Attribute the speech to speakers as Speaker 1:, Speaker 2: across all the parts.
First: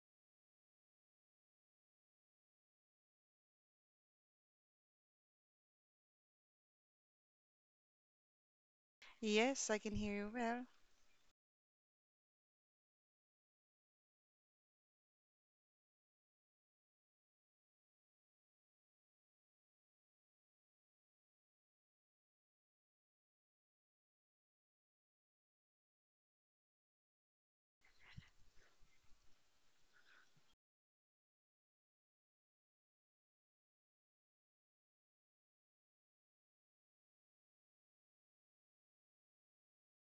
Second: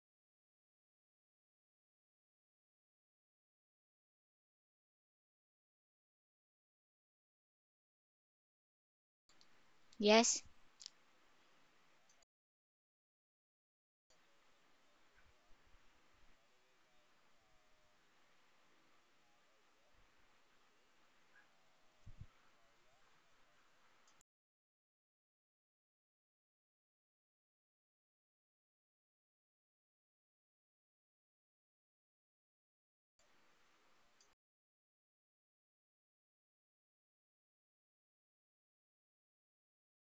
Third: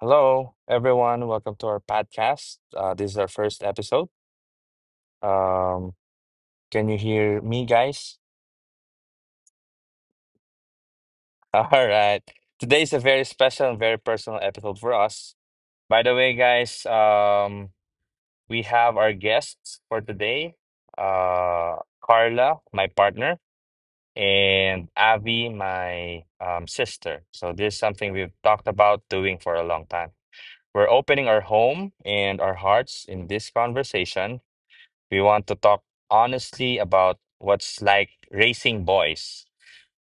Speaker 1: Hello, everyone. Welcome to our podcast. This is our first episode. Um, can you hear me, guys?
Speaker 2: Yes, I can hear you
Speaker 3: Yes.
Speaker 2: well.
Speaker 1: All right. Today is a very special and very personal episode for us. By the way, guys, we have our guests for today. Uh, Carla, my partner, and Avi, my sister. So this is something we've talked about doing for a long time. We're opening our home and our hearts in this conversation. We want to talk honestly about what's like raising boys.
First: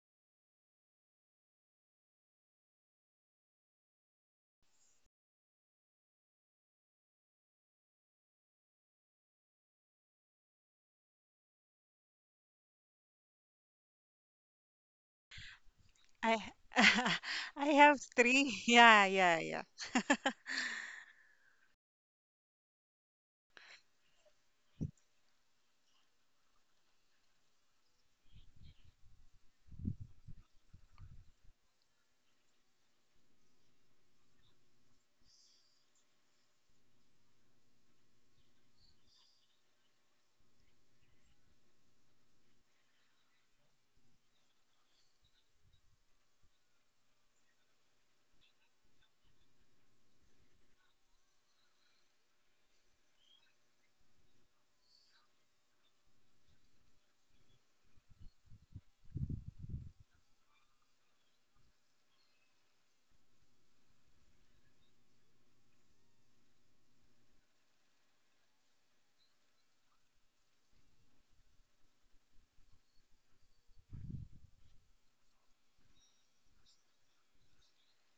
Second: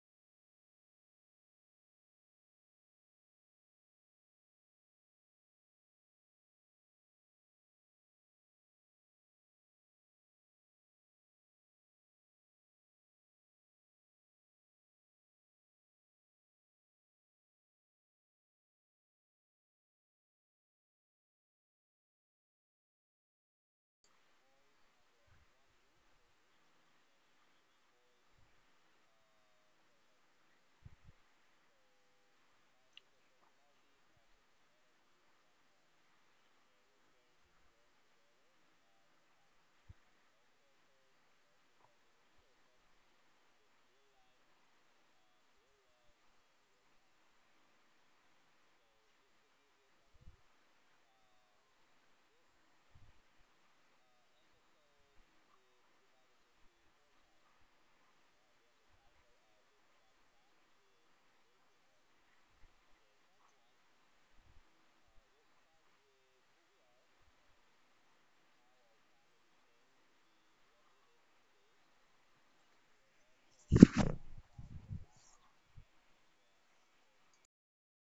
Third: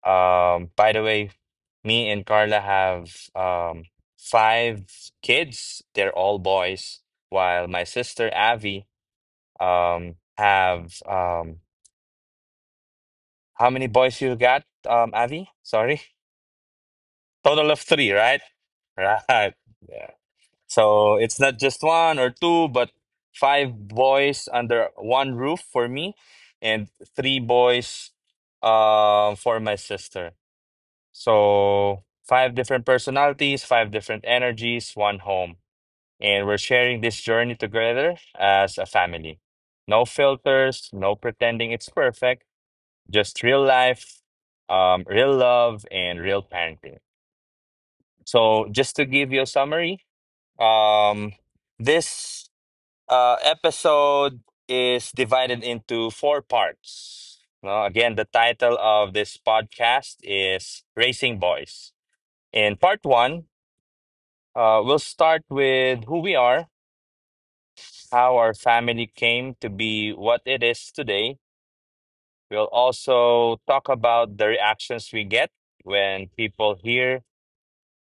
Speaker 1: By the way, me and Carla have um, five kids. They're all boys, while my sister Avi have how many boys you got, Avi? Sorry,
Speaker 2: I I
Speaker 1: total of
Speaker 2: have
Speaker 1: three, right?
Speaker 2: three. Yeah, yeah,
Speaker 1: Right.
Speaker 2: yeah.
Speaker 1: Yeah. So it's not just one or two, but five boys under one roof for me, and three boys for my sister. So five different personalities, five different energies, one home. And we're sharing this journey together as a family. No filters, no pretending it's perfect, just real life, real love, and real parenting. So just to give you a summary, um, this episode is divided into four parts. No, again, the title of this podcast is Racing Boys. In part one, we'll start with who we are, how our family came to be what it is today. We'll also talk about the reactions we get when people hear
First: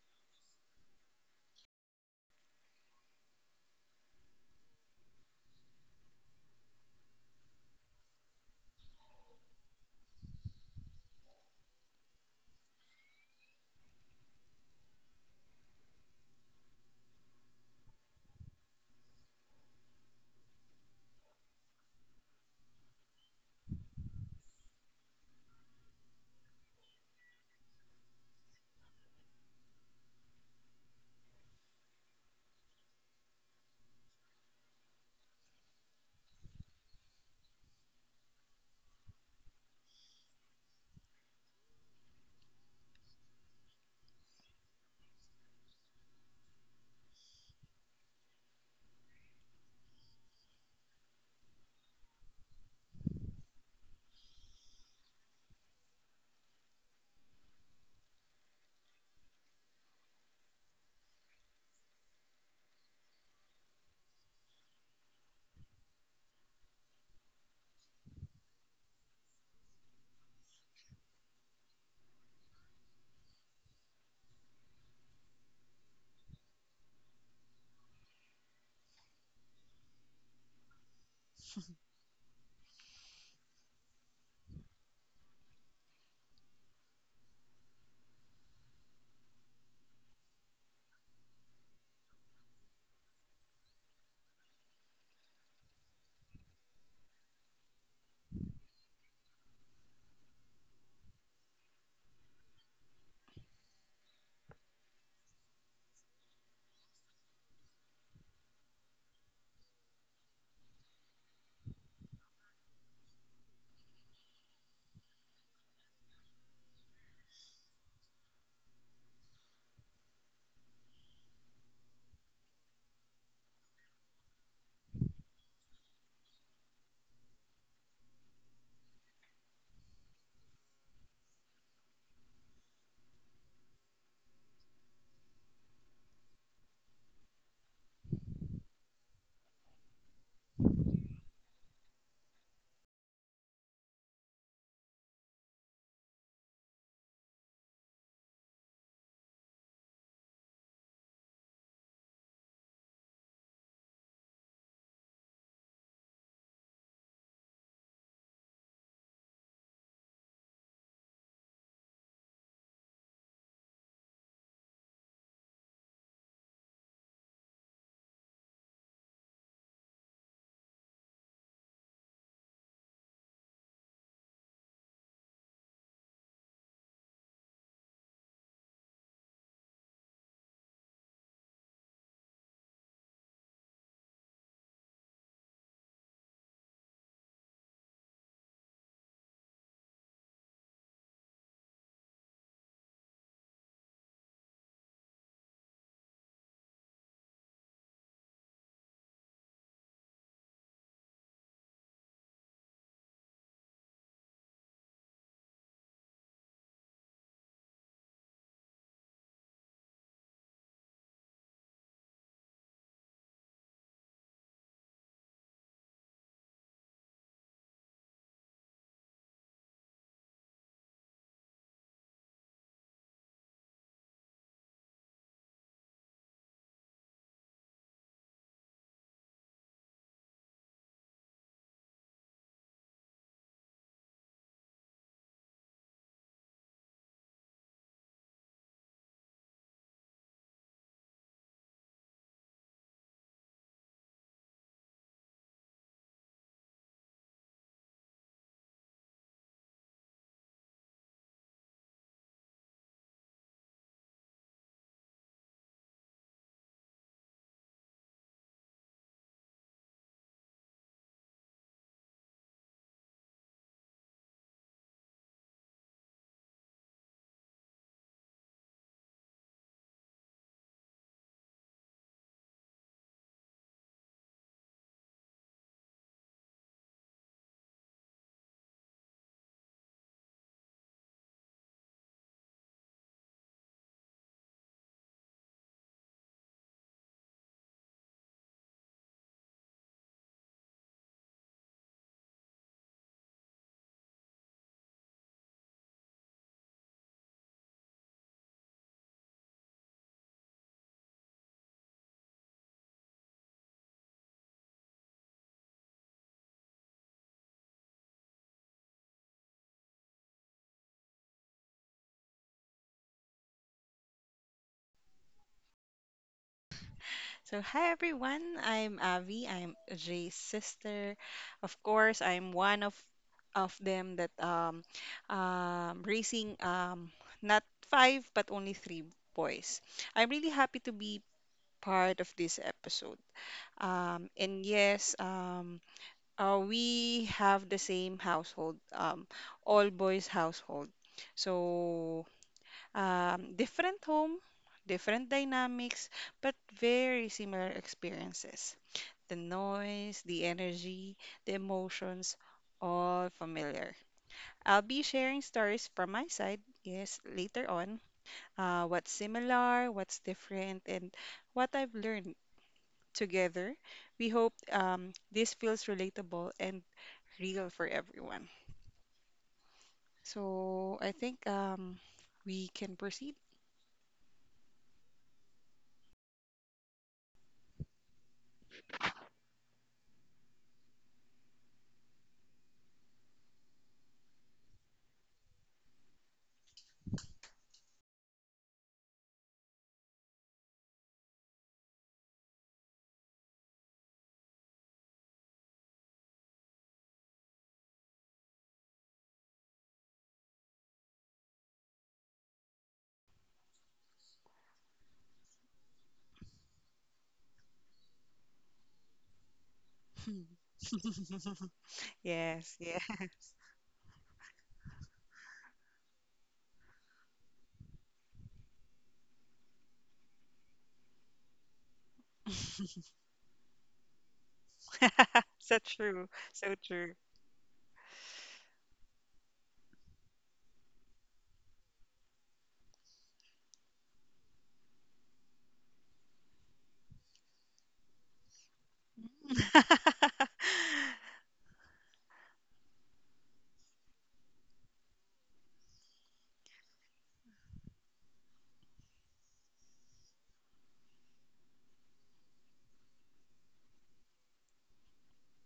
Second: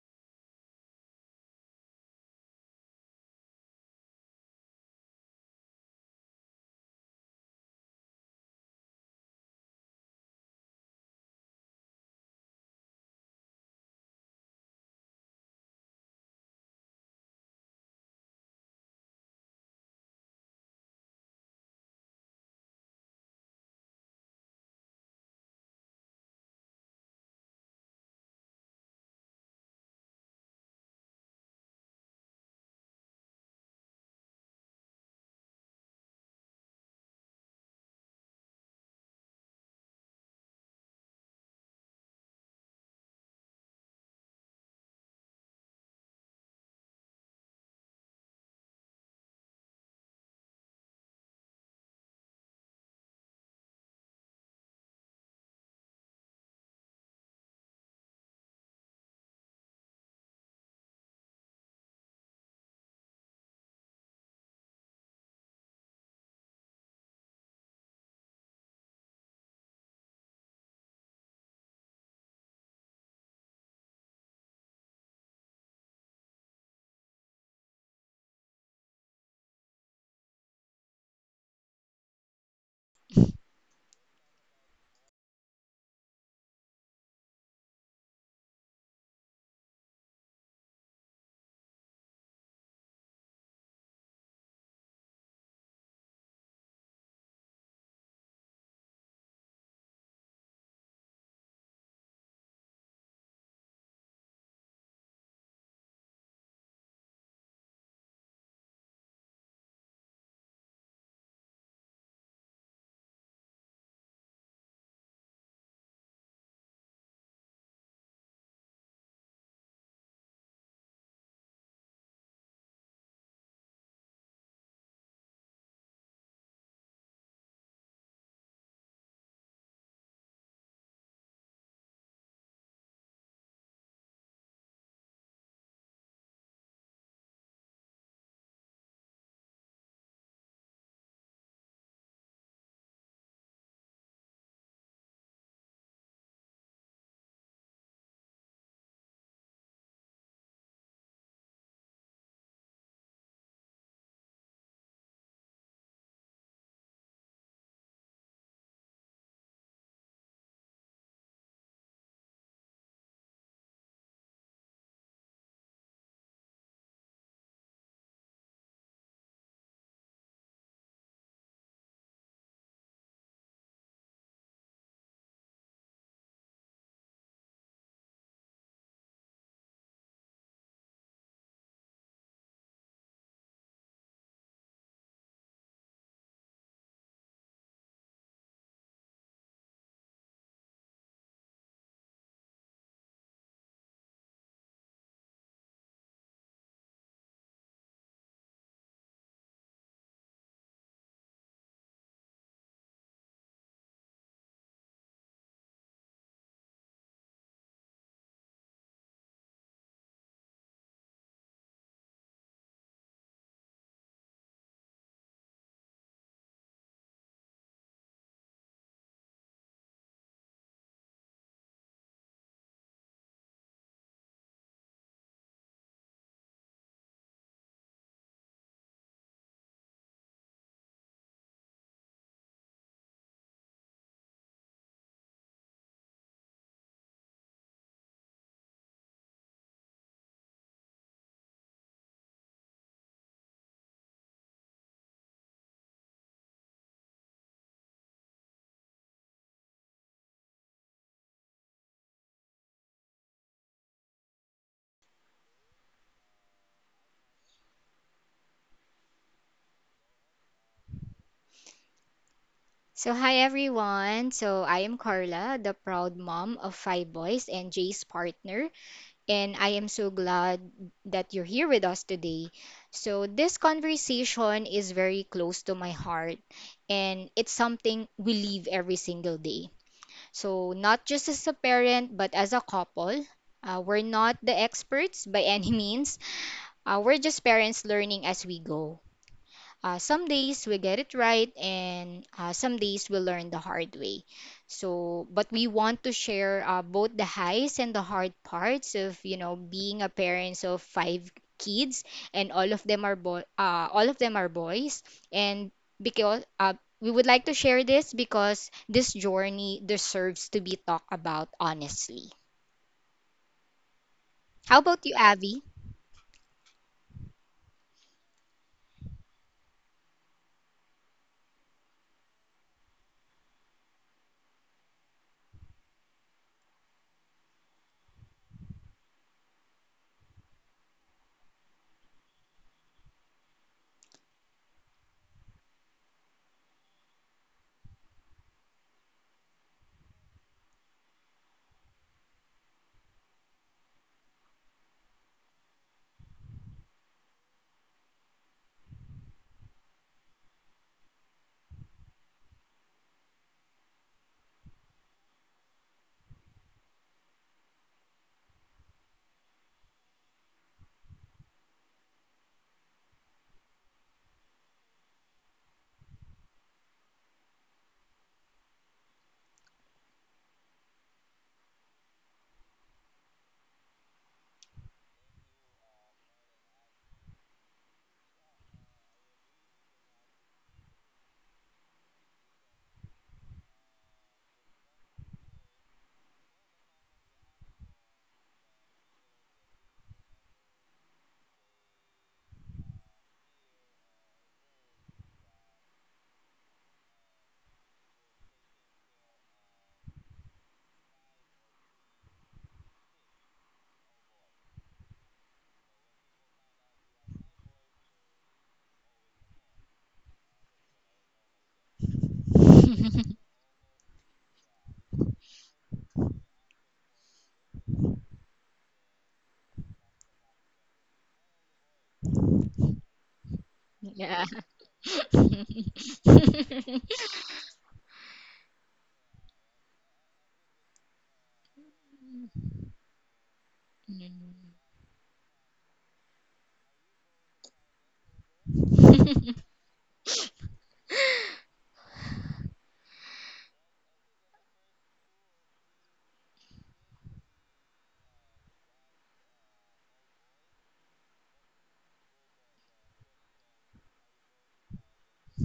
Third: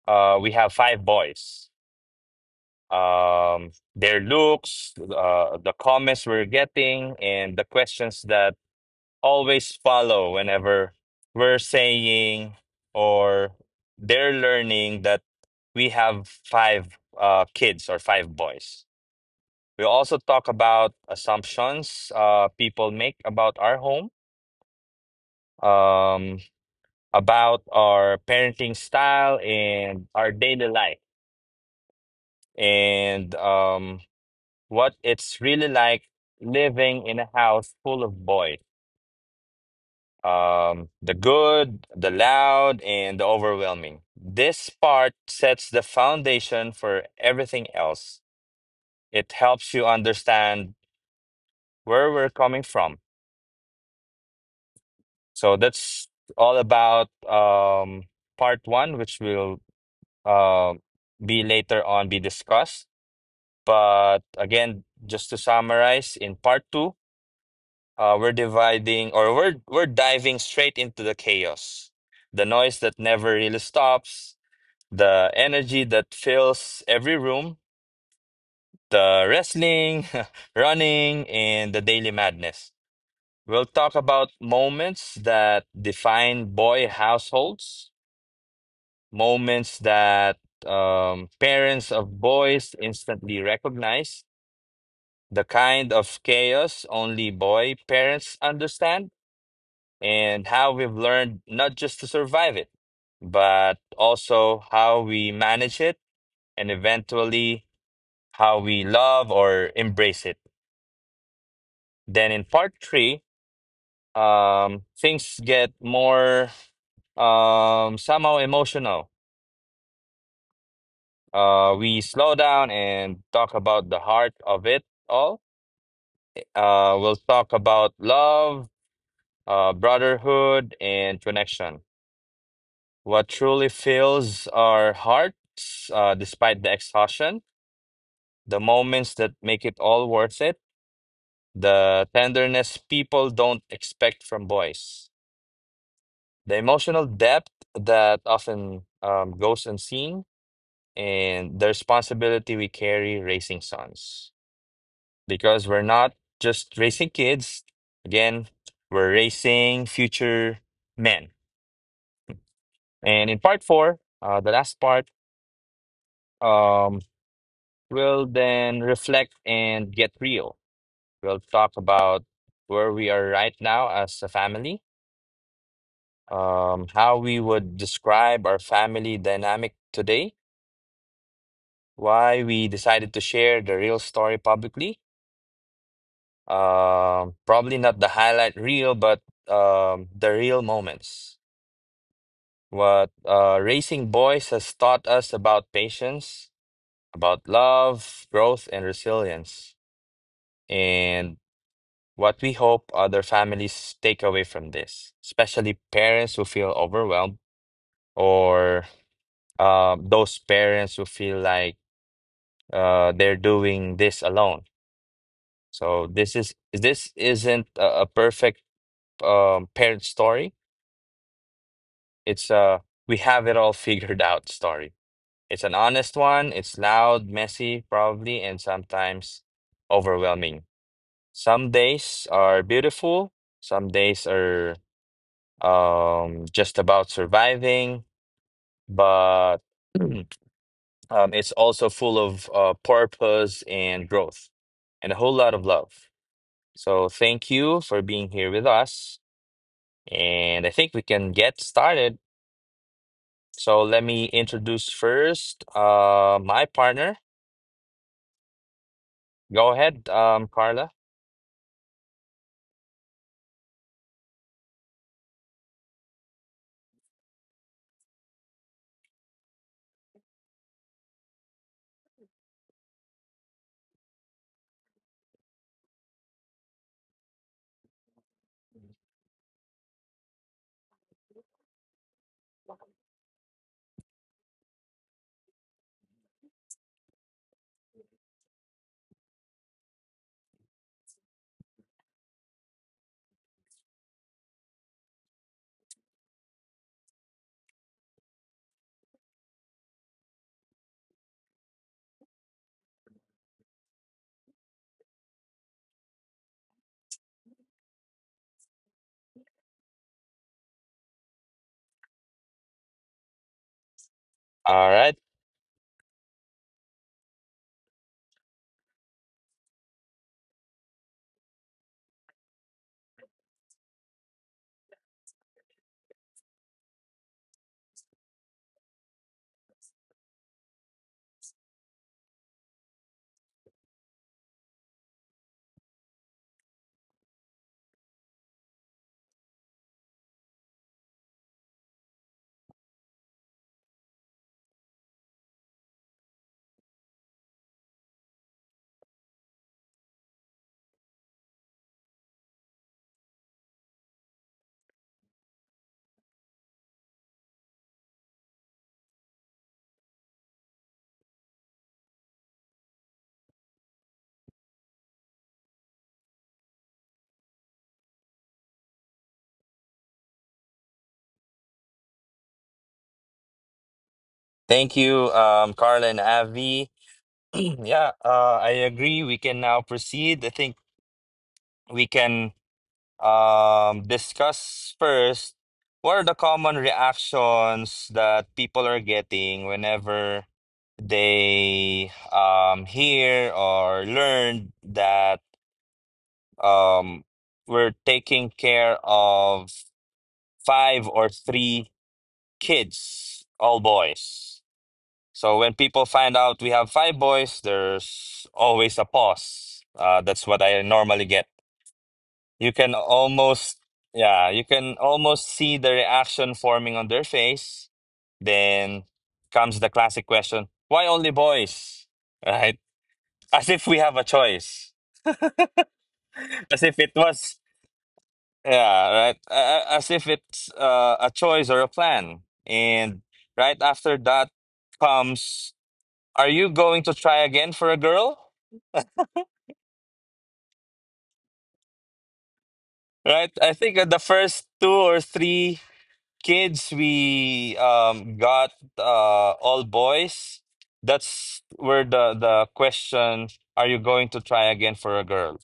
Speaker 1: we have five boys. Their looks, the comments we're getting, and the questions that always follow whenever we're saying or they're learning that we have five kids or five boys. We also talk about assumptions people make about our home, um, about our parenting style and our daily life, and what it's really like living in a house full of boys, the good, the loud, and the overwhelming. This part sets the foundation for everything else. It helps you understand where we're coming from. So that's all about part one, which will uh, be later on be discussed. But again, just to summarize, in part two, we're dividing or we're diving straight into the chaos, the noise that never really stops, the energy that fills every room, the wrestling, running, and the daily madness. We'll talk about moments that define boy households, moments that parents of boys instantly recognize, the kind of chaos only boy parents understand, and how we've learned not just to survive it, but also how we manage it and eventually how we love or embrace it. Then in part three, things get more somehow emotional. We slow down and talk about the heart of it all. We'll talk about love, brotherhood, and connection. What truly fills our hearts, despite the exhaustion, the moments that make it all worth it, the tenderness people don't expect from boys. The emotional depth that often goes unseen, and the responsibility we carry raising sons. Because we're not just raising kids, again, we're raising future men. And in part four, the last part, um, we'll then reflect and get real. We'll talk about where we are right now as a family, how we would describe our family dynamic today, why we decided to share the real story publicly. Probably not the highlight reel, but the real moments. What raising boys has taught us about patience, about love, growth, and resilience, and what we hope other families take away from this, especially parents who feel overwhelmed or those parents who feel like they're doing this alone. This isn't a perfect parent story. It's a we have it all figured out story. It's an honest one. It's loud, messy, probably, and sometimes overwhelming. Some days are beautiful. Some days are just about surviving. But um, it's also full of purpose and growth, and a whole lot of love. So thank you for being here with us. And I think we can get started. So let me introduce first my partner. Go ahead, Carla.
Speaker 3: So, hi everyone. I am Carla, the proud mom of five boys and Jay's partner. And I am so glad that you're here with us today. So, this conversation is very close to my heart, and it's something we live every single day. So, not just as a parent, but as a couple. We're not the experts by any means. We're just parents learning as we go. Some days we get it right, and some days we learn the hard way. So, but we want to share both the highs and the hard parts of, you know, being a parents of five kids, and all of them are all of them are boys, and because we would like to share this because this journey deserves to be talked about honestly. How
Speaker 1: All
Speaker 3: about you,
Speaker 1: right.
Speaker 3: Abby?
Speaker 2: So hi everyone. I'm Avi. I'm Jay's sister. Of course, I'm one of them that raising not five but only three boys. I'm really happy to be part of this episode. And yes, we have the same household, all boys household. So different home, different dynamics, but very similar experiences. The noise, the energy, the emotions, all familiar. I'll be sharing stories from my side, yes, later on. What's similar, what's different, and what I've learned together. We hope this feels relatable and real for everyone. So I think we can proceed.
Speaker 1: Thank you, Carla and Avi. Yeah, I agree. We can now proceed. I think we can discuss first what are the common reactions that people are getting whenever they hear or learn that, um, we're taking care of five or three kids, all boys. So when people find out we have five boys, there's always a pause. That's what I normally get. You
Speaker 2: Yes,
Speaker 1: can
Speaker 2: yes.
Speaker 1: almost, yeah, you can almost see the reaction forming on their face. Then comes the classic question, why only boys? Right? As if we have a
Speaker 3: Yeah.
Speaker 1: choice.
Speaker 2: So true. So
Speaker 1: As if it
Speaker 2: true.
Speaker 1: was Yeah, right. As if it's a choice or a plan. And right after that comes, are you going to try again for a girl? Right? I think the first two or three kids we got all boys. That's where the question, are you going to try again for a girl?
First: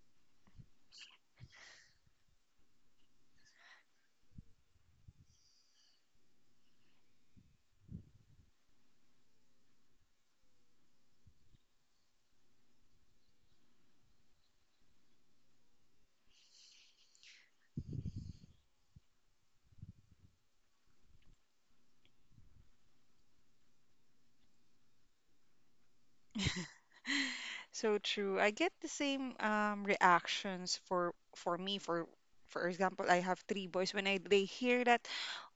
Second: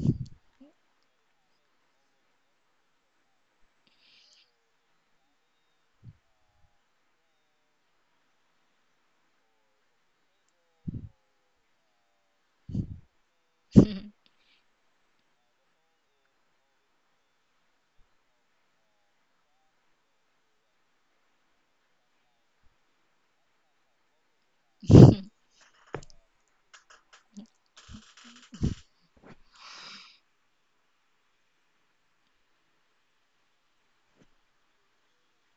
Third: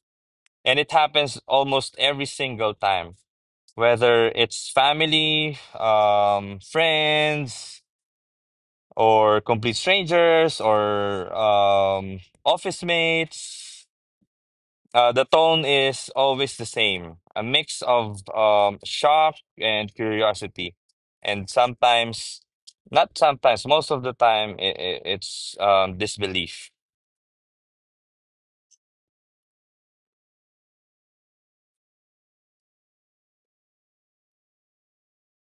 Speaker 1: And it happens almost every single time, whether it's family, friends or complete strangers or office mates. The tone is always the same, a mix of shock and curiosity. And sometimes, not sometimes, most of the time, I it's disbelief.
Speaker 2: So true. I get the same reactions for me for example. I have three boys, when I they hear that,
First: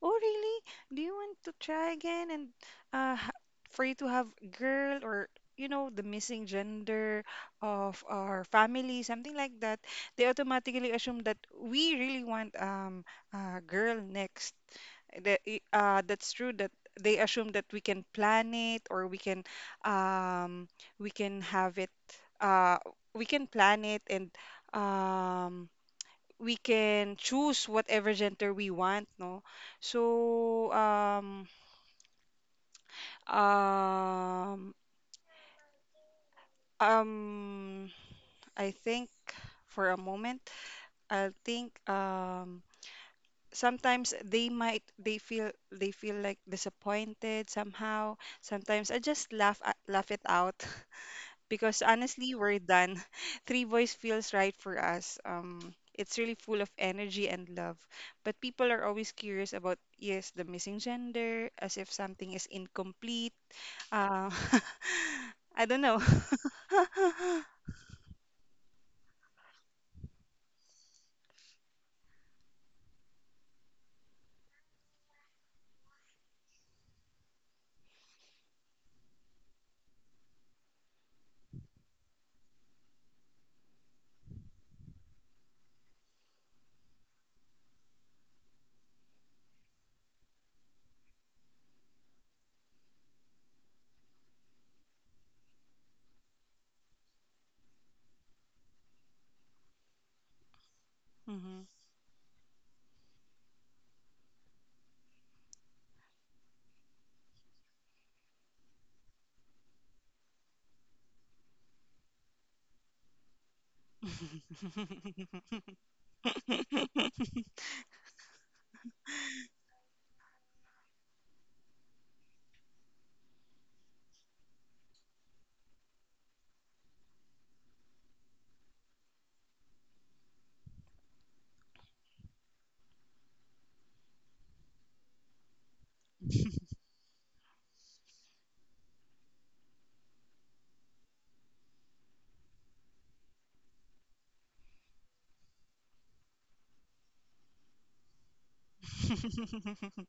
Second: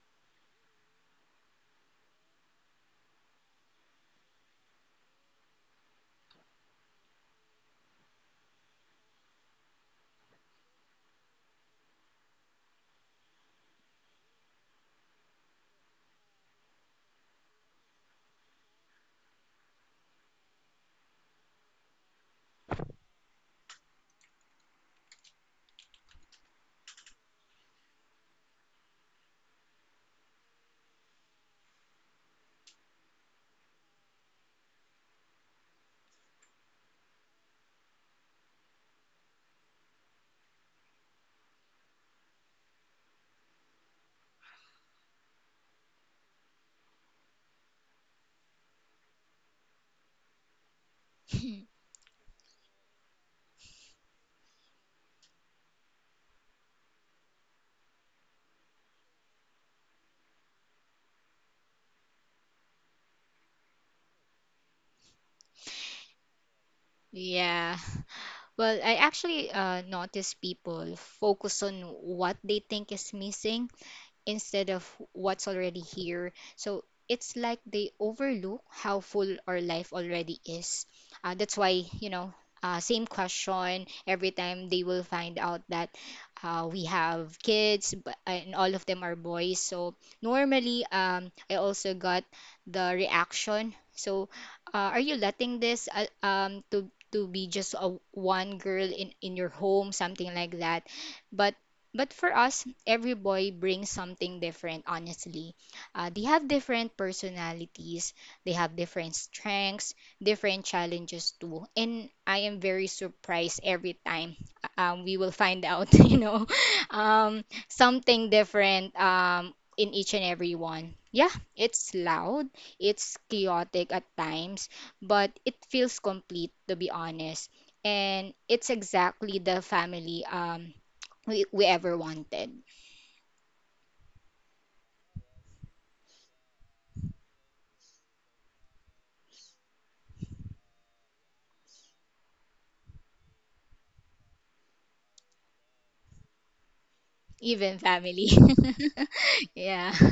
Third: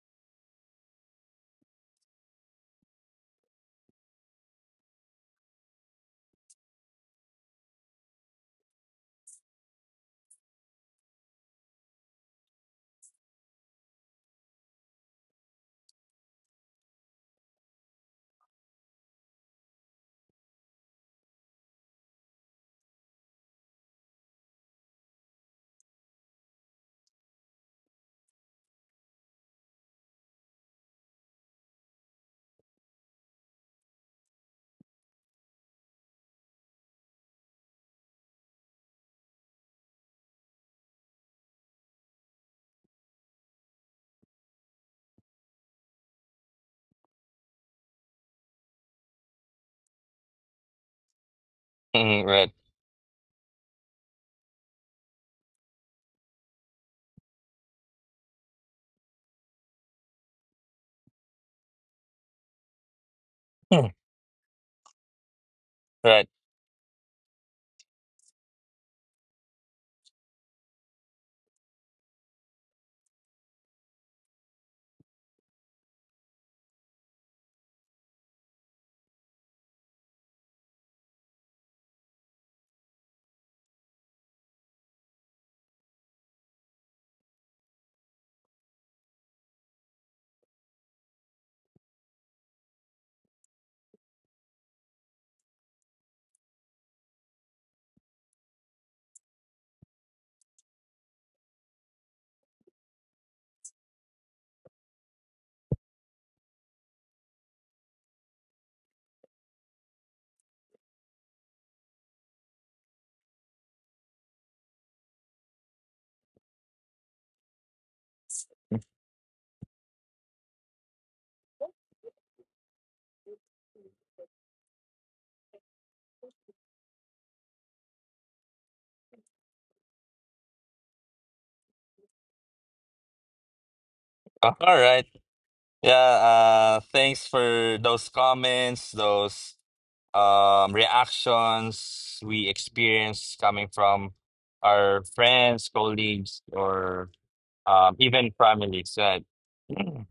Speaker 2: "Oh, really? Do you want to try again and uh ha- for you to have girl, or the missing gender of our family," something like that. They automatically assume that we really want a girl next. That's true that they assume that we can plan it, or um, we can have it, uh, we can plan it, and um, we can choose whatever gender we want, no. So um, um, I think for a moment I'll think, sometimes they feel like disappointed somehow. Sometimes I just laugh it out because
Speaker 1: Mhm,
Speaker 2: honestly
Speaker 1: right.
Speaker 2: we're done. Three boys feels right for us. It's really full of energy and love, but people are always curious about, yes, the missing gender, as if something is incomplete.
Speaker 1: Hmm.
Speaker 2: uh, I don't know.
Speaker 1: Right.
Speaker 3: Yeah. Well, I actually notice people focus on what they think is missing instead of what's already here. So it's like they overlook how full our life already is. That's why, you know, same question every time they will find out that we have kids, but, and all of them are boys. So normally, I also got the reaction. So, are you letting this to be just a one girl in your home, something like that? But
Speaker 2: Mhm.
Speaker 3: for us, every boy brings something different, honestly. They have different personalities, they have different strengths, different challenges too. And I am very surprised every time we will find out, you know, something different in each and every one. Yeah, it's loud, it's chaotic at times, but it feels complete, to be honest. And it's exactly the family. We, ever wanted,
Speaker 1: All right. Yeah. Thanks for those comments, those reactions we experience coming from our friends, colleagues, or
Speaker 3: even family.
Speaker 1: even families. Right?
Speaker 3: Yeah.
Speaker 1: Mm.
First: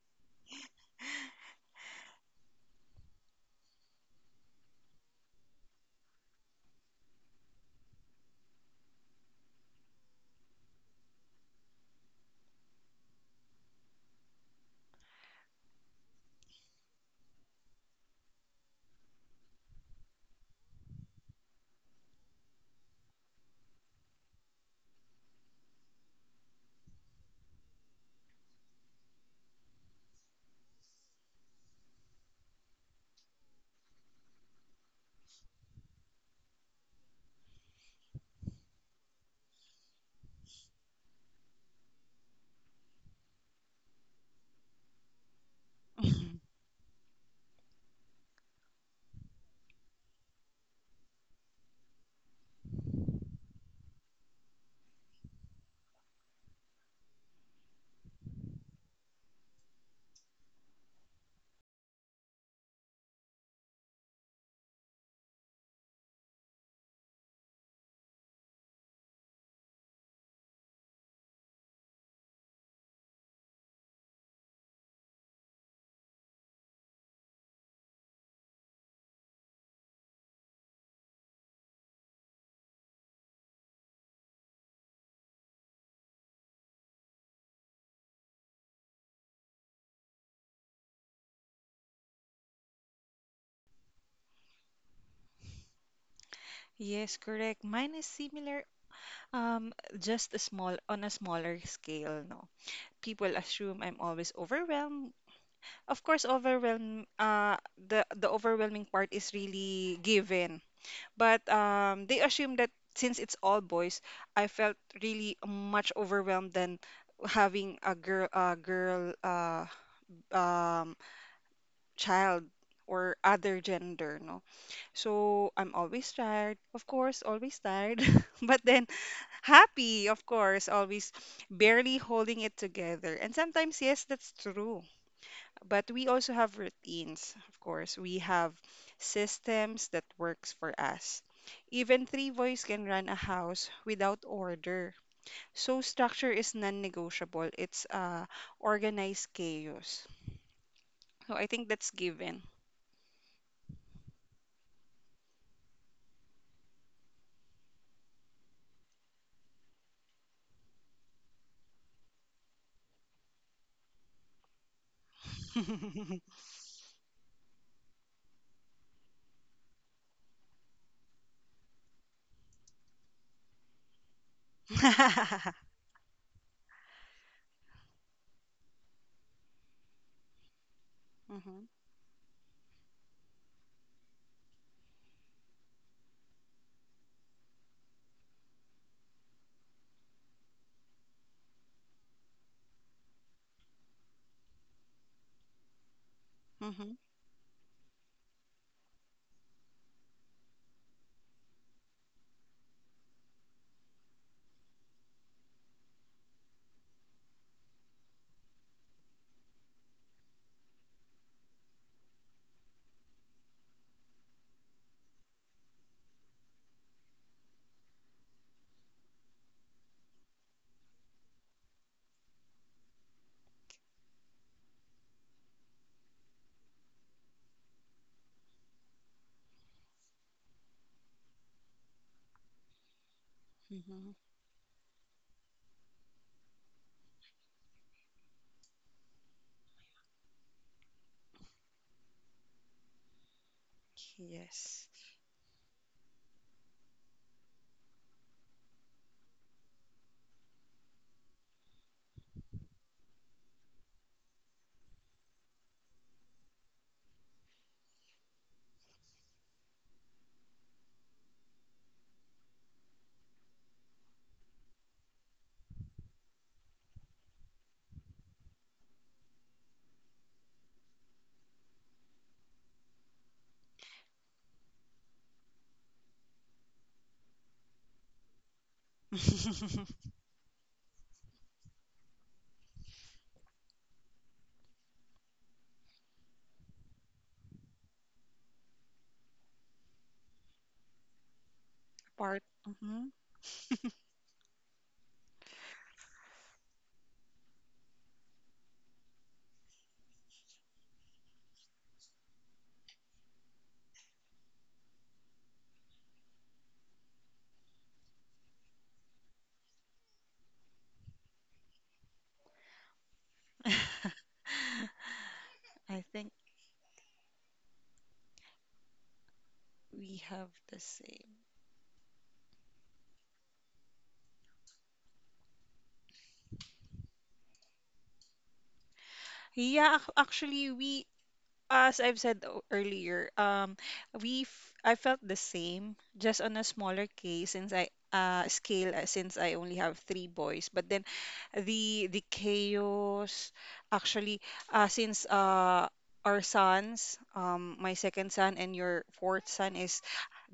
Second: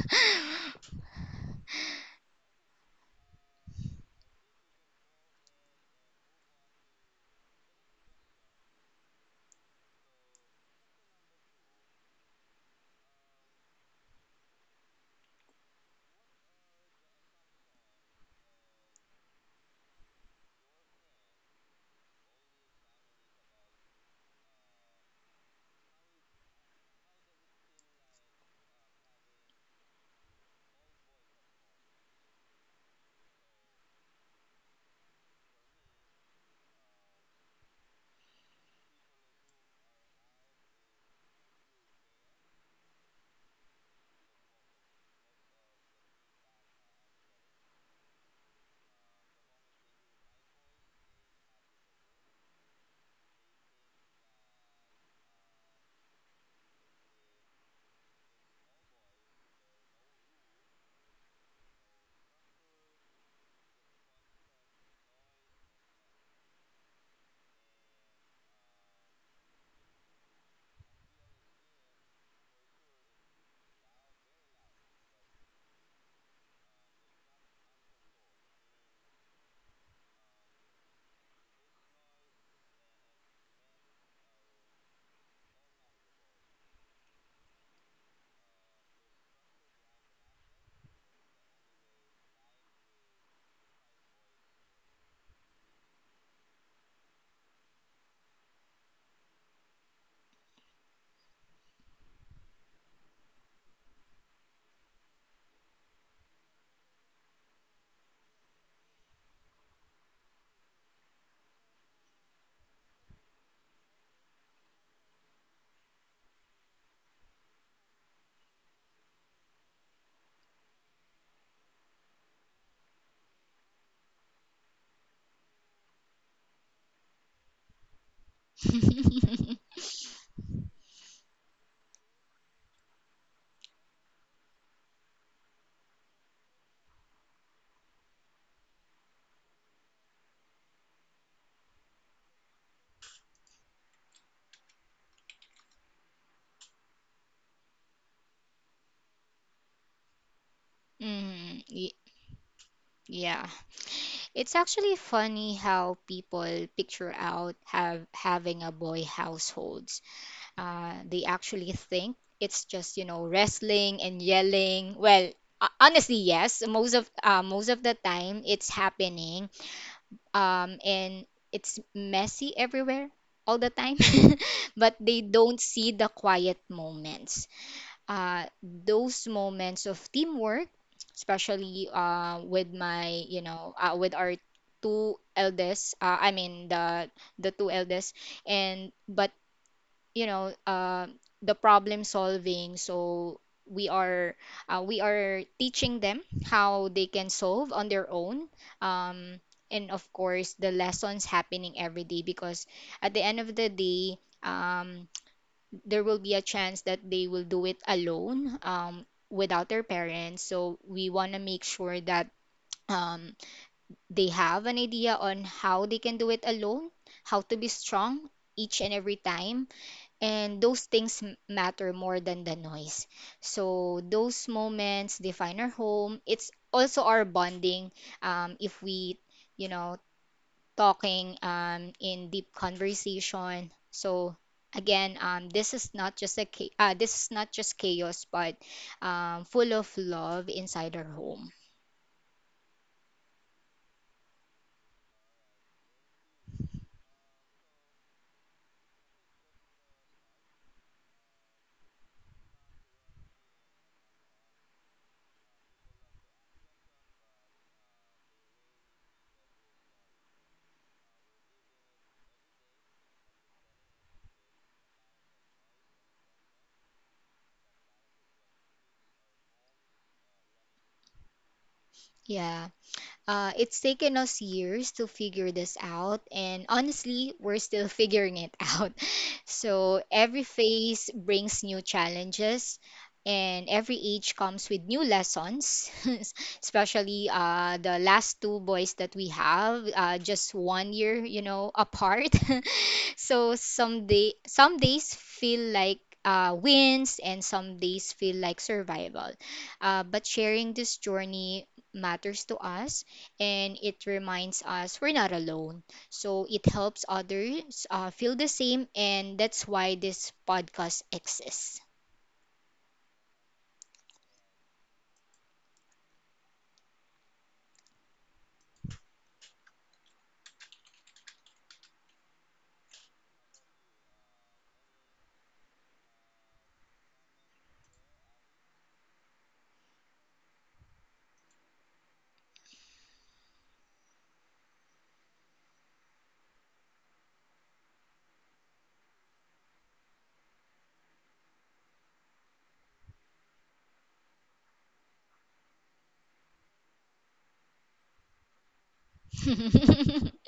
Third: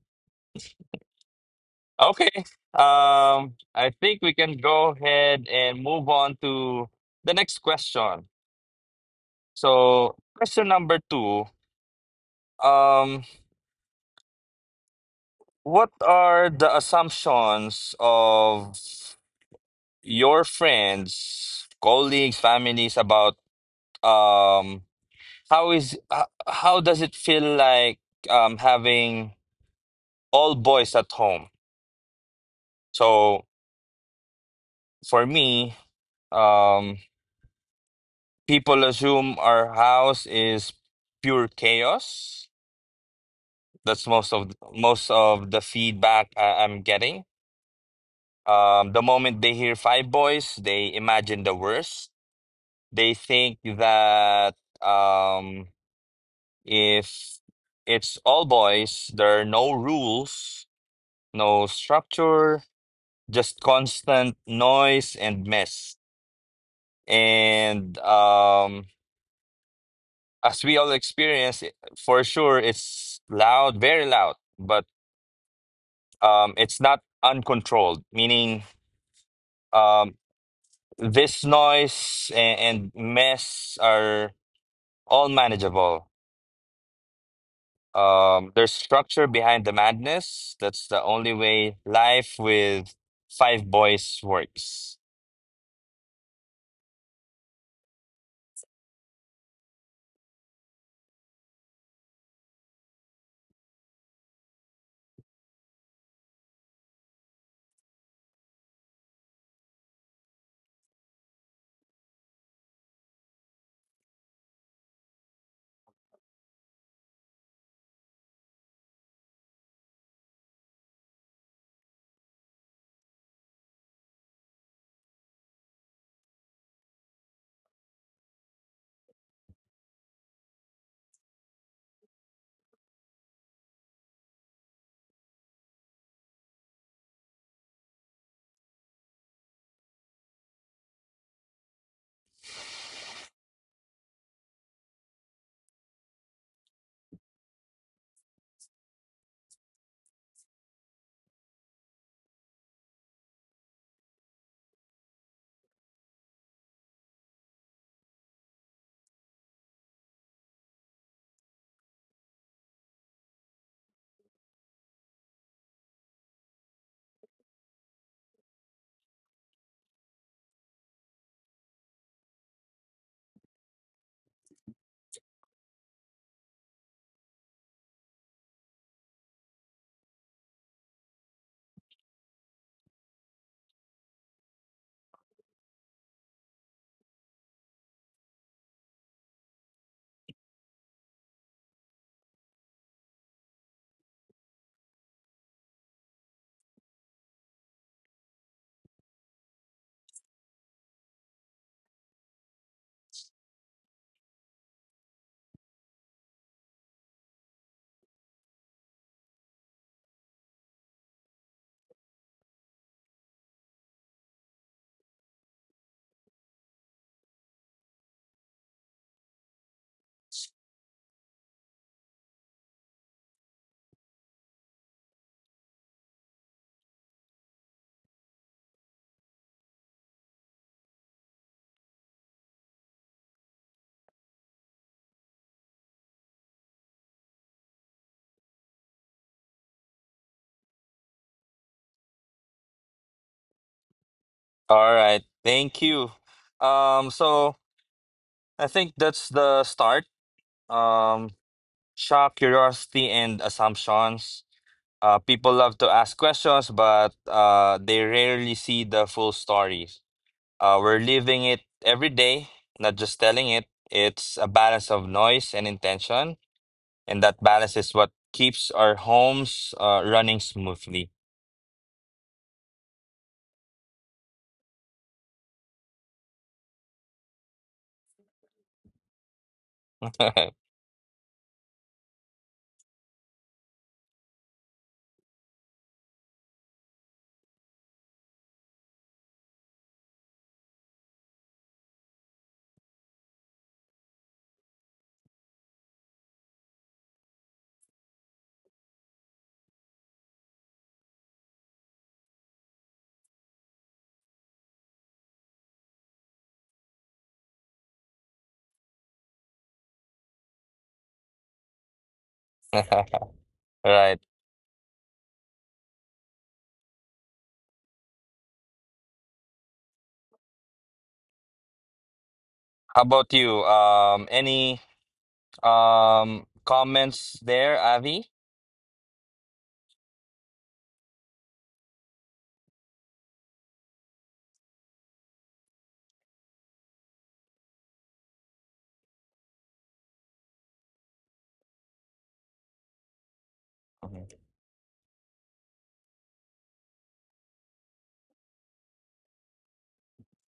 Speaker 1: Okay. I think we can go ahead and move on to the next question. So, question number two. Um, what are the assumptions of your friends, colleagues, families about, um how is how does it feel like having all boys at home? So for me, um, people assume our house is pure chaos. That's most of the feedback I'm getting. The moment they hear five boys, they imagine the worst. They think that um, if it's all boys, there are no rules, no structure, just constant noise and mess. And as we all experience, it- for sure, it's loud, very loud, but it's not uncontrolled, meaning um, this noise and, mess are all manageable. There's structure behind the madness. That's the only way life with five boys works.
Speaker 2: Yes, correct. Mine is similar, um, just a small on a smaller scale, no. People assume I'm always overwhelmed. Of course, overwhelm, the overwhelming part is really given. But they assume that since it's all boys, I felt really much overwhelmed than having a girl, um, child or other gender, no. So I'm always tired, of course, always tired, but then happy, of course, always barely holding it together. And sometimes, yes, that's true. But we also have routines, of course. We have systems that works for us. Even three boys can run a house without order. So structure is non-negotiable. It's organized chaos. So I think
Speaker 3: mm,
Speaker 2: that's
Speaker 3: y-
Speaker 2: given.
Speaker 3: yeah. It's actually funny how people picture out have having a boy households. They actually think it's just, you know, wrestling and yelling. Well, honestly, yes. Most of the time, it's happening and it's messy everywhere all the time, but they
Speaker 2: Mhm,
Speaker 3: don't see the quiet moments. Those moments of teamwork, especially with my, you know, with our two eldest. I mean the two eldest, and but you know the problem solving so we are we are teaching them how
Speaker 2: mhm,
Speaker 3: they can solve on their own, um, and of course the lessons happening every day because at the end of the day um, there will be a chance that they will do it alone without their parents, so we want to make sure that um, they have an idea on how they can do it alone, how to be strong each and every time, and those things matter more than the noise. So those moments define our home. It's also our bonding. If we, you know, talking in deep conversation.
Speaker 2: mhm.
Speaker 3: So again, this is not just a this is not just chaos, but full of love inside our home.
Speaker 2: Yes.
Speaker 1: All right. Thank you. Um, so. I think that's the start. Um, shock, curiosity, and assumptions. People love to ask questions, but they rarely see the full story. We're living it every day, not just telling it. It's a balance of noise and intention, and that balance is what keeps our homes running smoothly.
Speaker 3: Yeah. It's taken us years to figure this out, and honestly, we're still figuring it out. So every phase brings new challenges, and every age comes with new lessons. Especially the last two boys that we have, just one year, you know, apart.
Speaker 2: Part. Mhm.
Speaker 3: So some days feel like wins, and some days feel like survival. But sharing this journey matters to us, and it reminds us we're not alone. So it helps others feel the same, and that's why this podcast exists.
Speaker 1: Right.
Speaker 2: I think we have the same.
Speaker 1: How about you? Any? Comments there, Avi?
Speaker 2: Yeah, actually, we as I've said earlier. I felt the same, just on a smaller case since I only have three boys. But then the chaos
Speaker 1: Mhm.
Speaker 2: actually, since, our sons, my second son and your fourth son is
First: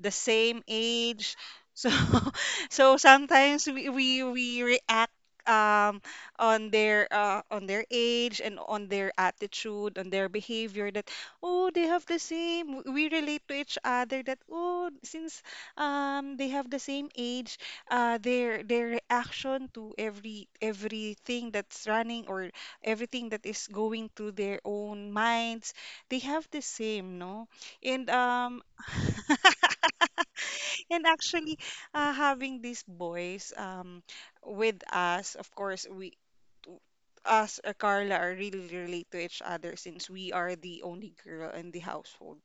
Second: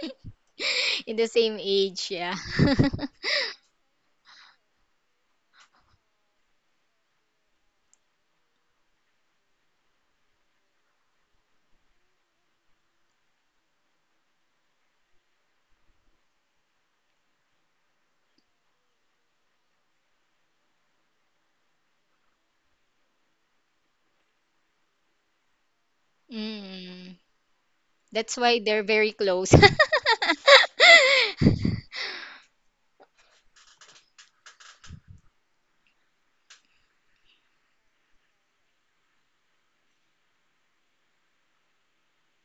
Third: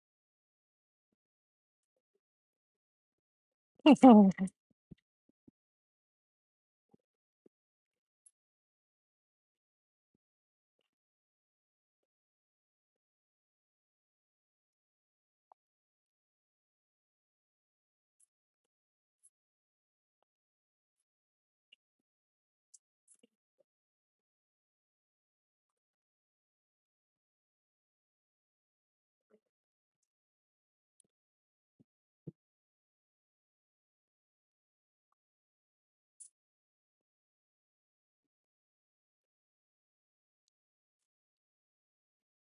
Speaker 2: the same
Speaker 3: In the
Speaker 2: age.
Speaker 3: same
Speaker 2: So
Speaker 3: age, yeah.
Speaker 2: so sometimes we react, um on their, on their age, and on their attitude, on their behavior. That, oh, they have the same. We relate to each other, that, oh, since they have the same age, their reaction to everything that's running, or everything that is going through their own minds, they have the
Speaker 3: Mm,
Speaker 2: same, no? And
Speaker 3: that's why they're very close.
Speaker 2: And actually, having these boys, with us, of course, t- us or Carla are really relate to each other, since we are the only girl in the household.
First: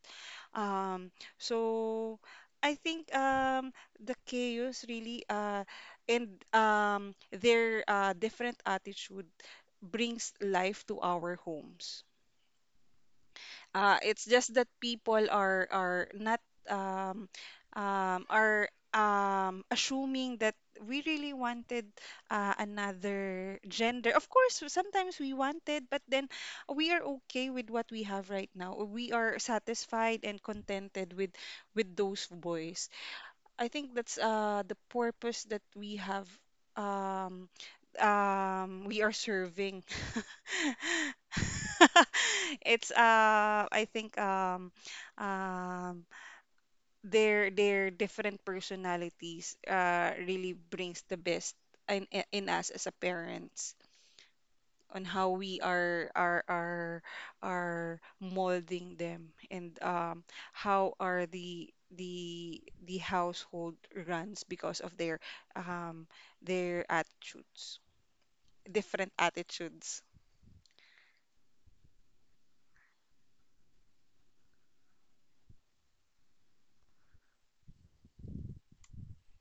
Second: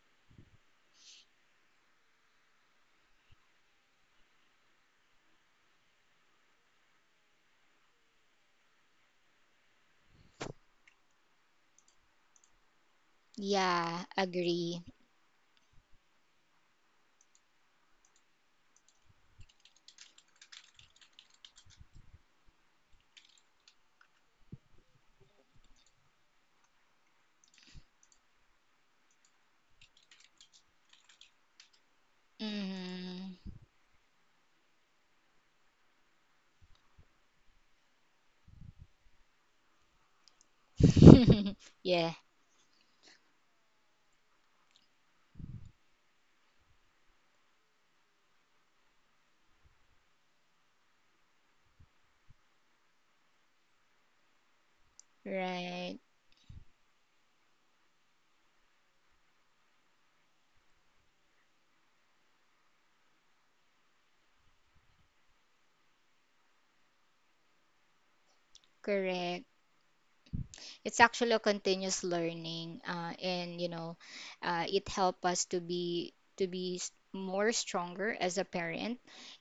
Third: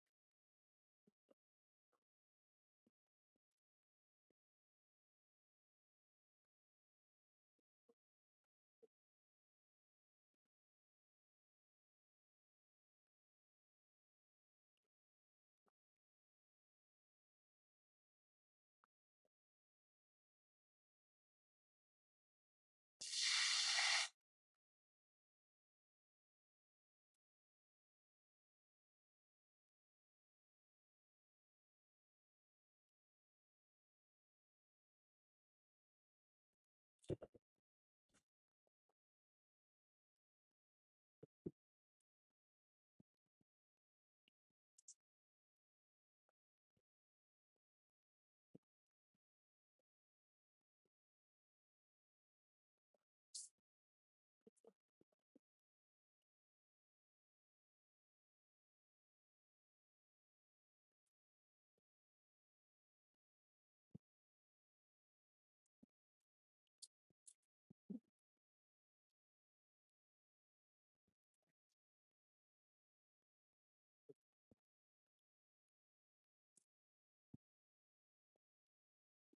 Speaker 2: Um, so I think, the chaos really, and, their, different attitude brings life to our homes.
Speaker 3: Yeah,
Speaker 2: It's just that
Speaker 3: agree.
Speaker 2: people are not, um, are, assuming that we really wanted, another gender. Of course, sometimes we wanted, but then we are okay with what we have right now. We are satisfied and contented with those boys.
Speaker 3: Mm-hmm.
Speaker 2: I think that's, the purpose that um, we are serving.
Speaker 3: Yeah,
Speaker 2: It's, I think, um their different personalities, really brings the best in us as a parents, on how we
Speaker 3: right.
Speaker 2: are molding them. And how are the the household runs because of um their attitudes different
Speaker 3: Correct.
Speaker 2: attitudes.
Speaker 3: It's actually a continuous learning, and you know, it help us to be more stronger as a parent,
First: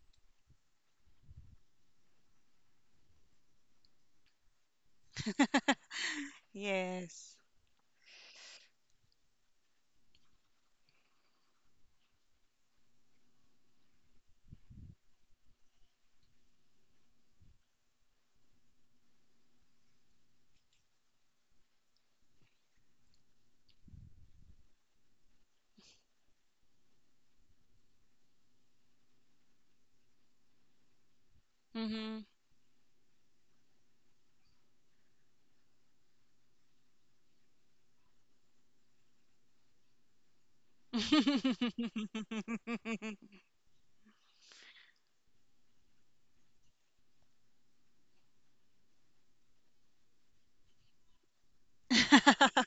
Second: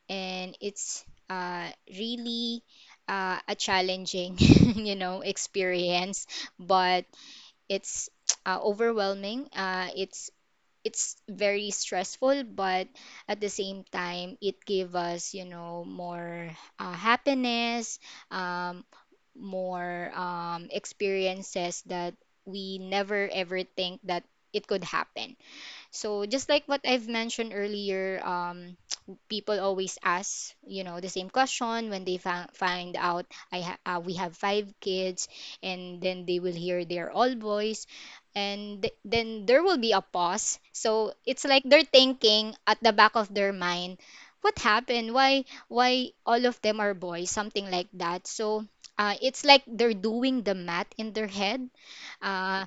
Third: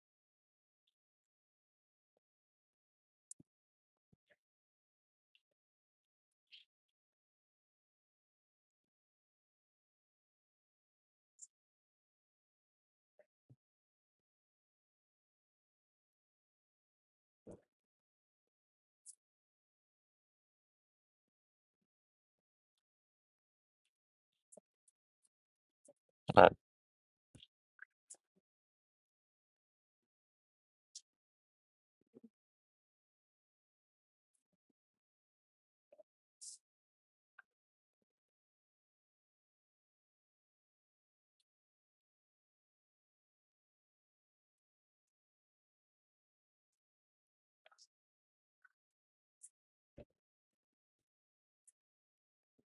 Speaker 3: and it's really a challenging, you know, experience, but
Speaker 2: Yes.
Speaker 3: it's overwhelming. It's very stressful, but at the same time, it gave us, you know, more happiness, um, more experiences that we never ever think that it could happen. So just
Speaker 1: Uh,
Speaker 3: like what I've mentioned earlier, people always ask, you know, the same question when they find out we have five kids, and then they will hear they're all boys, and then there will be a pause. So it's like they're thinking at the back of their mind, what happened? Why all of them are boys? Something like that. So it's like they're doing the math in their head. Uh,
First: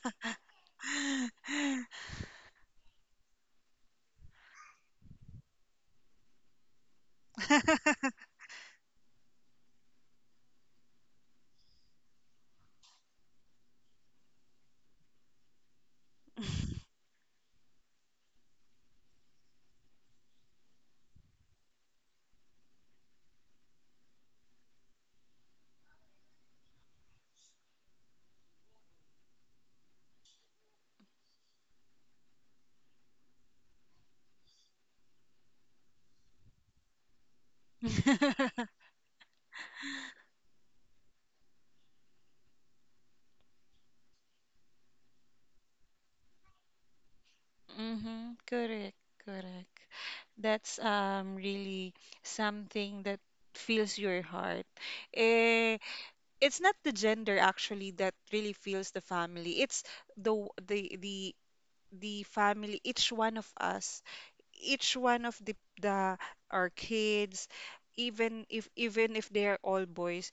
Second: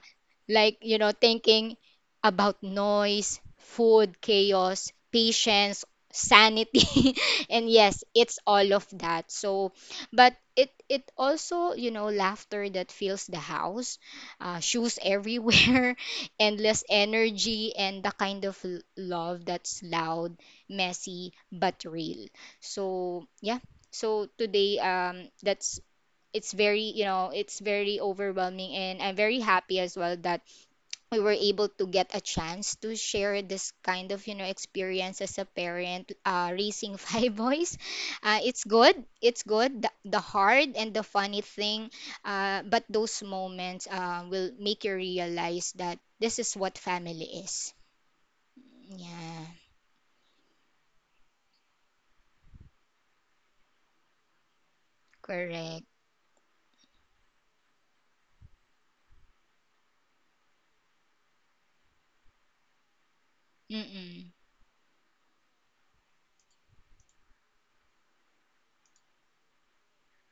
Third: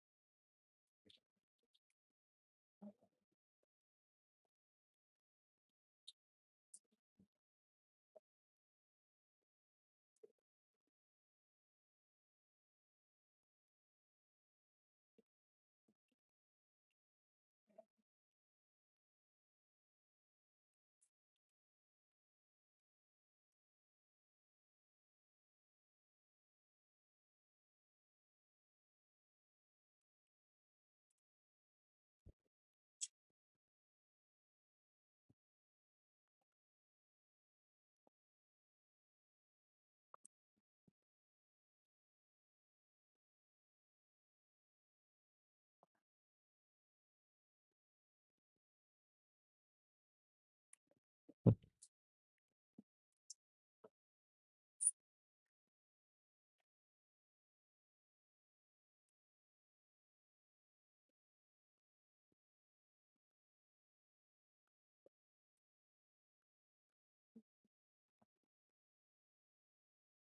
Speaker 3: like you know thinking about noise, food, chaos, patience, sanity, and yes, it's all of that. So, but it also you know laughter that fills the house, shoes everywhere, endless energy, and the kind of love that's loud, messy, but real. So yeah, so today that's. It's very, you know, it's very overwhelming, and I'm very happy as well that we were able to get a chance to share this kind of you know experience as a parent raising five boys. It's good, it's good, the hard and the funny thing, but those moments will make you realize that this is what family is.
Speaker 2: Mm-hmm. Correct,
Speaker 3: Yeah,
Speaker 2: correct. That's, really something that fills your heart. Eh,
Speaker 3: correct.
Speaker 2: it's not the gender, actually, that really fills the family. It's the w- the family, each one of us,
Speaker 3: Mm-mm.
Speaker 2: each one of the our kids, even if they are all boys.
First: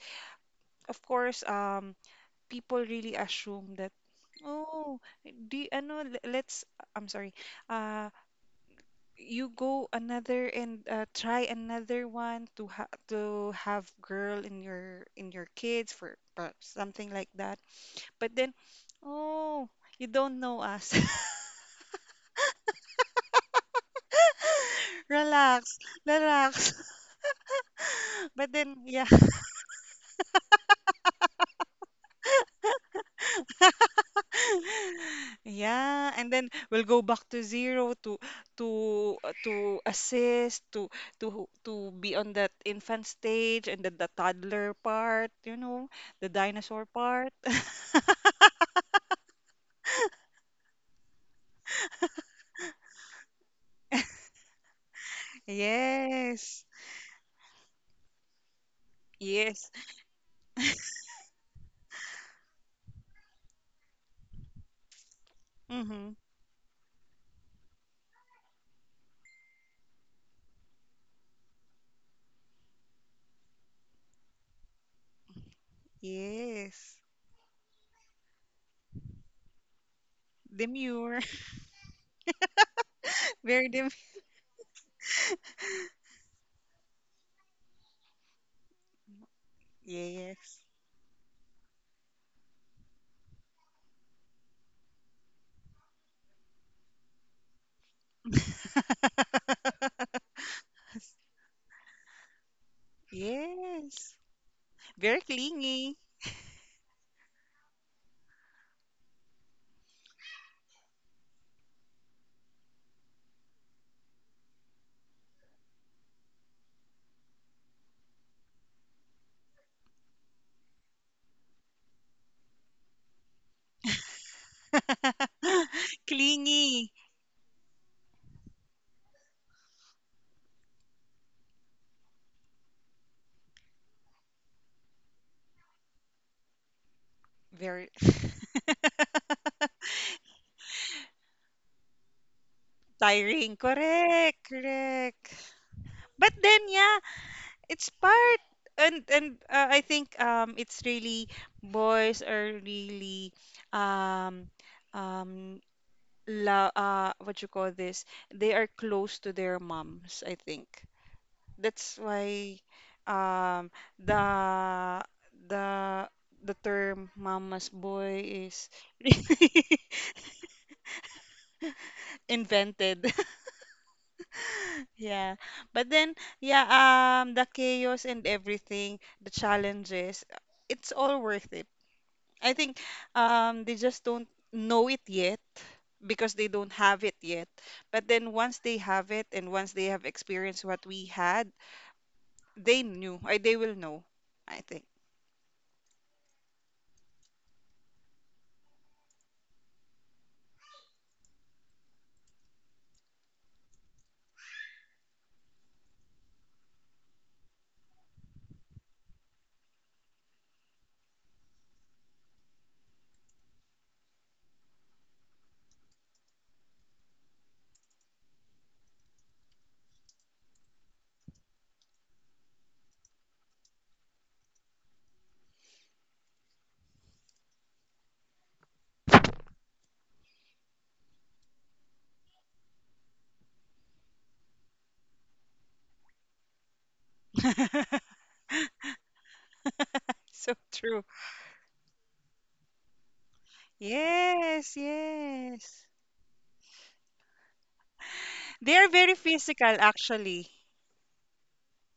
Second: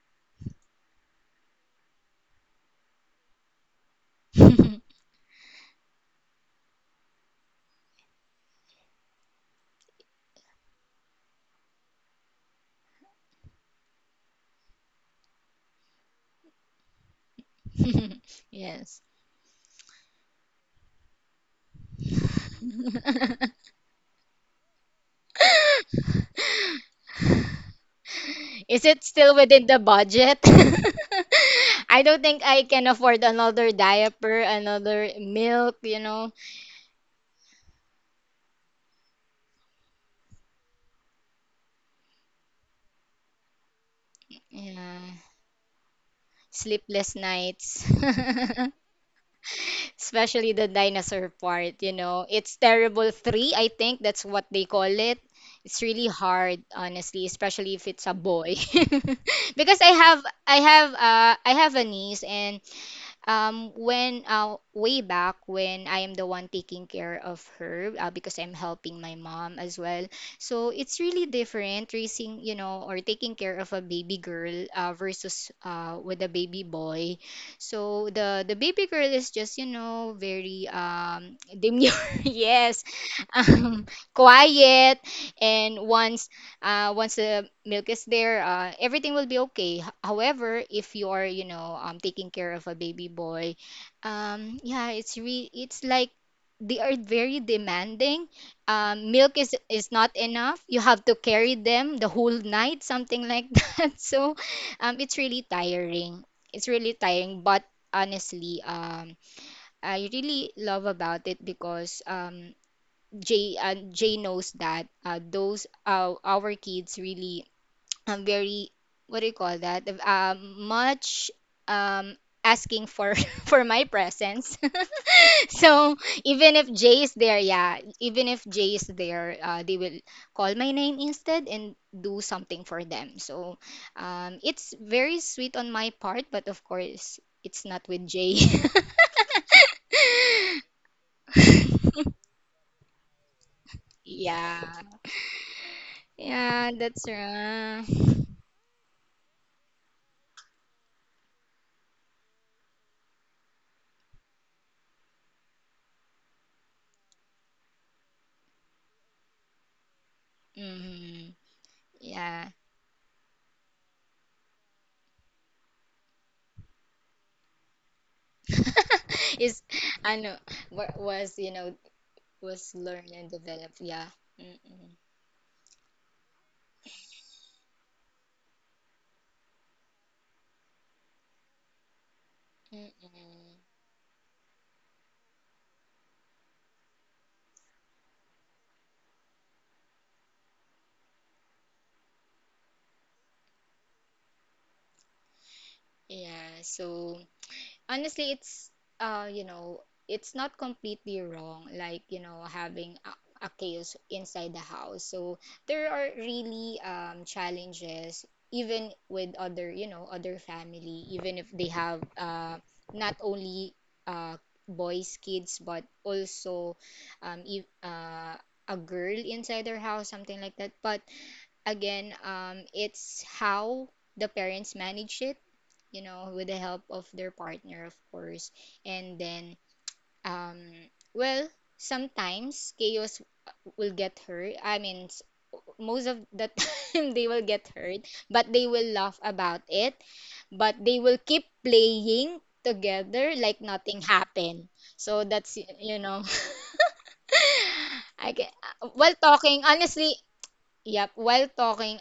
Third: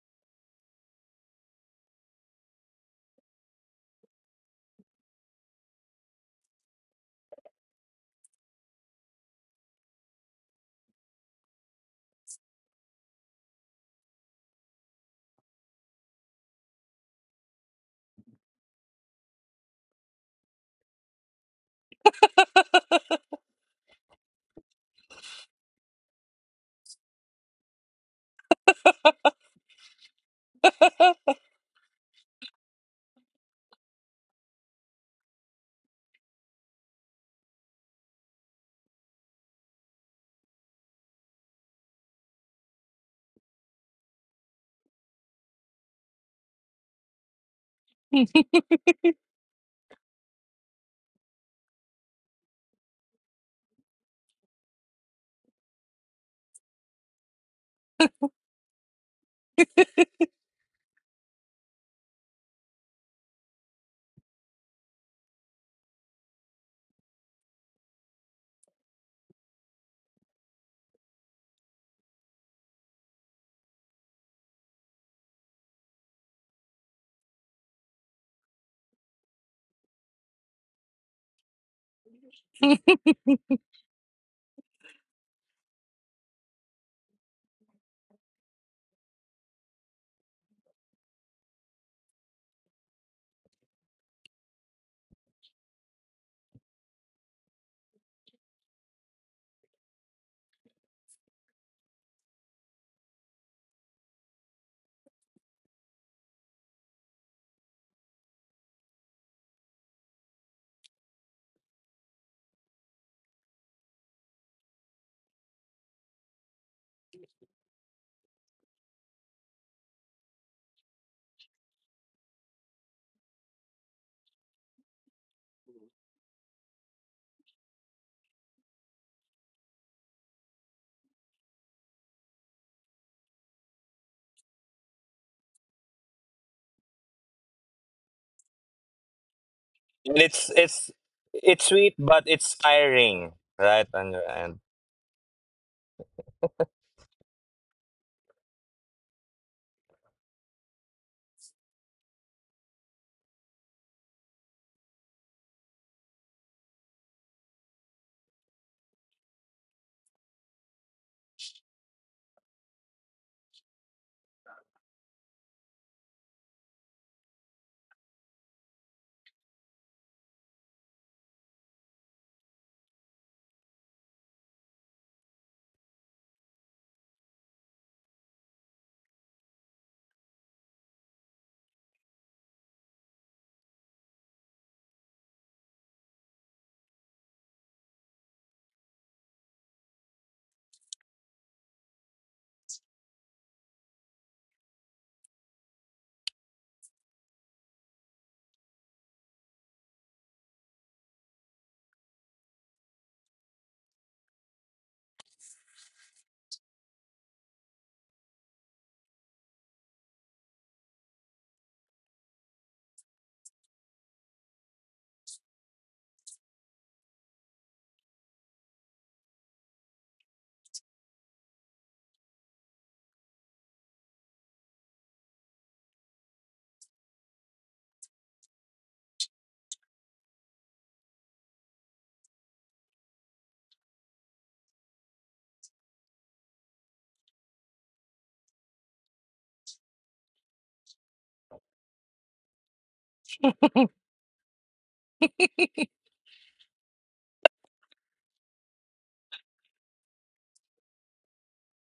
Speaker 2: Of course, people really assume that, oh, do you, ano, let's, I'm sorry, uh, you go another and, try another one to have girl in your kids for, something like that. But then,
Speaker 3: Yes,
Speaker 2: oh, you don't know us. Relax, relax. But then,
Speaker 3: is it
Speaker 2: yeah.
Speaker 3: still within the budget? I don't think I can afford another diaper, another milk, you
Speaker 2: Yeah,
Speaker 3: know.
Speaker 2: and then we'll go back to zero, to to assist to be on that infant stage, and then the toddler
Speaker 3: Yeah,
Speaker 2: part, the dinosaur
Speaker 3: sleepless
Speaker 2: part.
Speaker 3: nights. Especially the dinosaur part, you know. It's terrible three, I think that's what they call it. It's really hard,
Speaker 2: Yes.
Speaker 3: honestly, especially if it's a boy.
Speaker 2: Yes.
Speaker 3: Because I have I have a niece, and when way back when I
Speaker 2: Mm-hmm.
Speaker 3: am the one taking care of her because I'm helping my mom as well. So it's really different raising, you know, or taking care of a baby girl versus with a baby
Speaker 2: Yes.
Speaker 3: boy. So the baby girl is just, you know, very
Speaker 2: Demure.
Speaker 3: demure. Yes.
Speaker 2: Very
Speaker 3: Um
Speaker 2: demure.
Speaker 3: Quiet and wants once the milk is there, everything will be okay. H-
Speaker 2: Yes.
Speaker 3: However, if you are, you know, taking care of a baby boy, yeah, it's like they are very demanding. Milk is not enough. You have to carry them the whole night, something like that.
Speaker 2: Yes.
Speaker 3: So, it's
Speaker 2: Very
Speaker 3: really
Speaker 2: clingy.
Speaker 3: tiring. It's really tiring, but honestly, I really love about it because Jay Jay knows that those our kids really very what do you call that much um asking for for my presence so even if
Speaker 2: Clingy.
Speaker 3: Jay is there, yeah, even if Jay is there, they will call my name instead and do something for them, so it's very sweet on my part, but of course it's not
Speaker 2: Very
Speaker 3: with Jay.
Speaker 1: and it's it's sweet, but it's tiring,
Speaker 2: tiring.
Speaker 1: right? On your
Speaker 2: Correct,
Speaker 1: end.
Speaker 3: Yeah,
Speaker 2: correct. But then,
Speaker 3: yeah,
Speaker 2: yeah,
Speaker 3: that's
Speaker 2: it's
Speaker 3: right.
Speaker 2: part. And, I think, it's really boys are really, um um la what you call this? They are close to their moms, I think.
Speaker 3: Hmm.
Speaker 2: That's
Speaker 3: Yeah.
Speaker 2: why, um the the the term mama's boy is
Speaker 3: Is I know, was you know was learn
Speaker 2: invented.
Speaker 3: and develop, yeah. Mm-mm.
Speaker 2: Yeah. But then, yeah, the chaos and everything, the challenges, it's all worth it. I think,
Speaker 3: Mm-mm.
Speaker 2: they just don't know it yet, because they don't have it yet. But then once they have it, and once they have experienced what we had, they will know, I think.
Speaker 3: Yeah, so honestly it's you know it's not completely wrong, like you know, having a chaos inside the house, so there are really challenges, even with other, you know, other family, even if they have not only uh boys kids, but also if a girl inside their house, something like that, but again, it's how the parents manage it, you know, with the help of their partner, of course. And then, um, well, sometimes chaos will get hurt. Most of the time they will get hurt, but they will laugh about it.
Speaker 2: So
Speaker 3: But they
Speaker 2: true.
Speaker 3: will keep playing together like nothing happened.
Speaker 2: Yes,
Speaker 3: So that's,
Speaker 2: yes.
Speaker 3: you know, I can,
Speaker 2: They are
Speaker 3: while
Speaker 2: very
Speaker 3: talking,
Speaker 2: physical,
Speaker 3: honestly,
Speaker 2: actually.
Speaker 3: yep, while talking,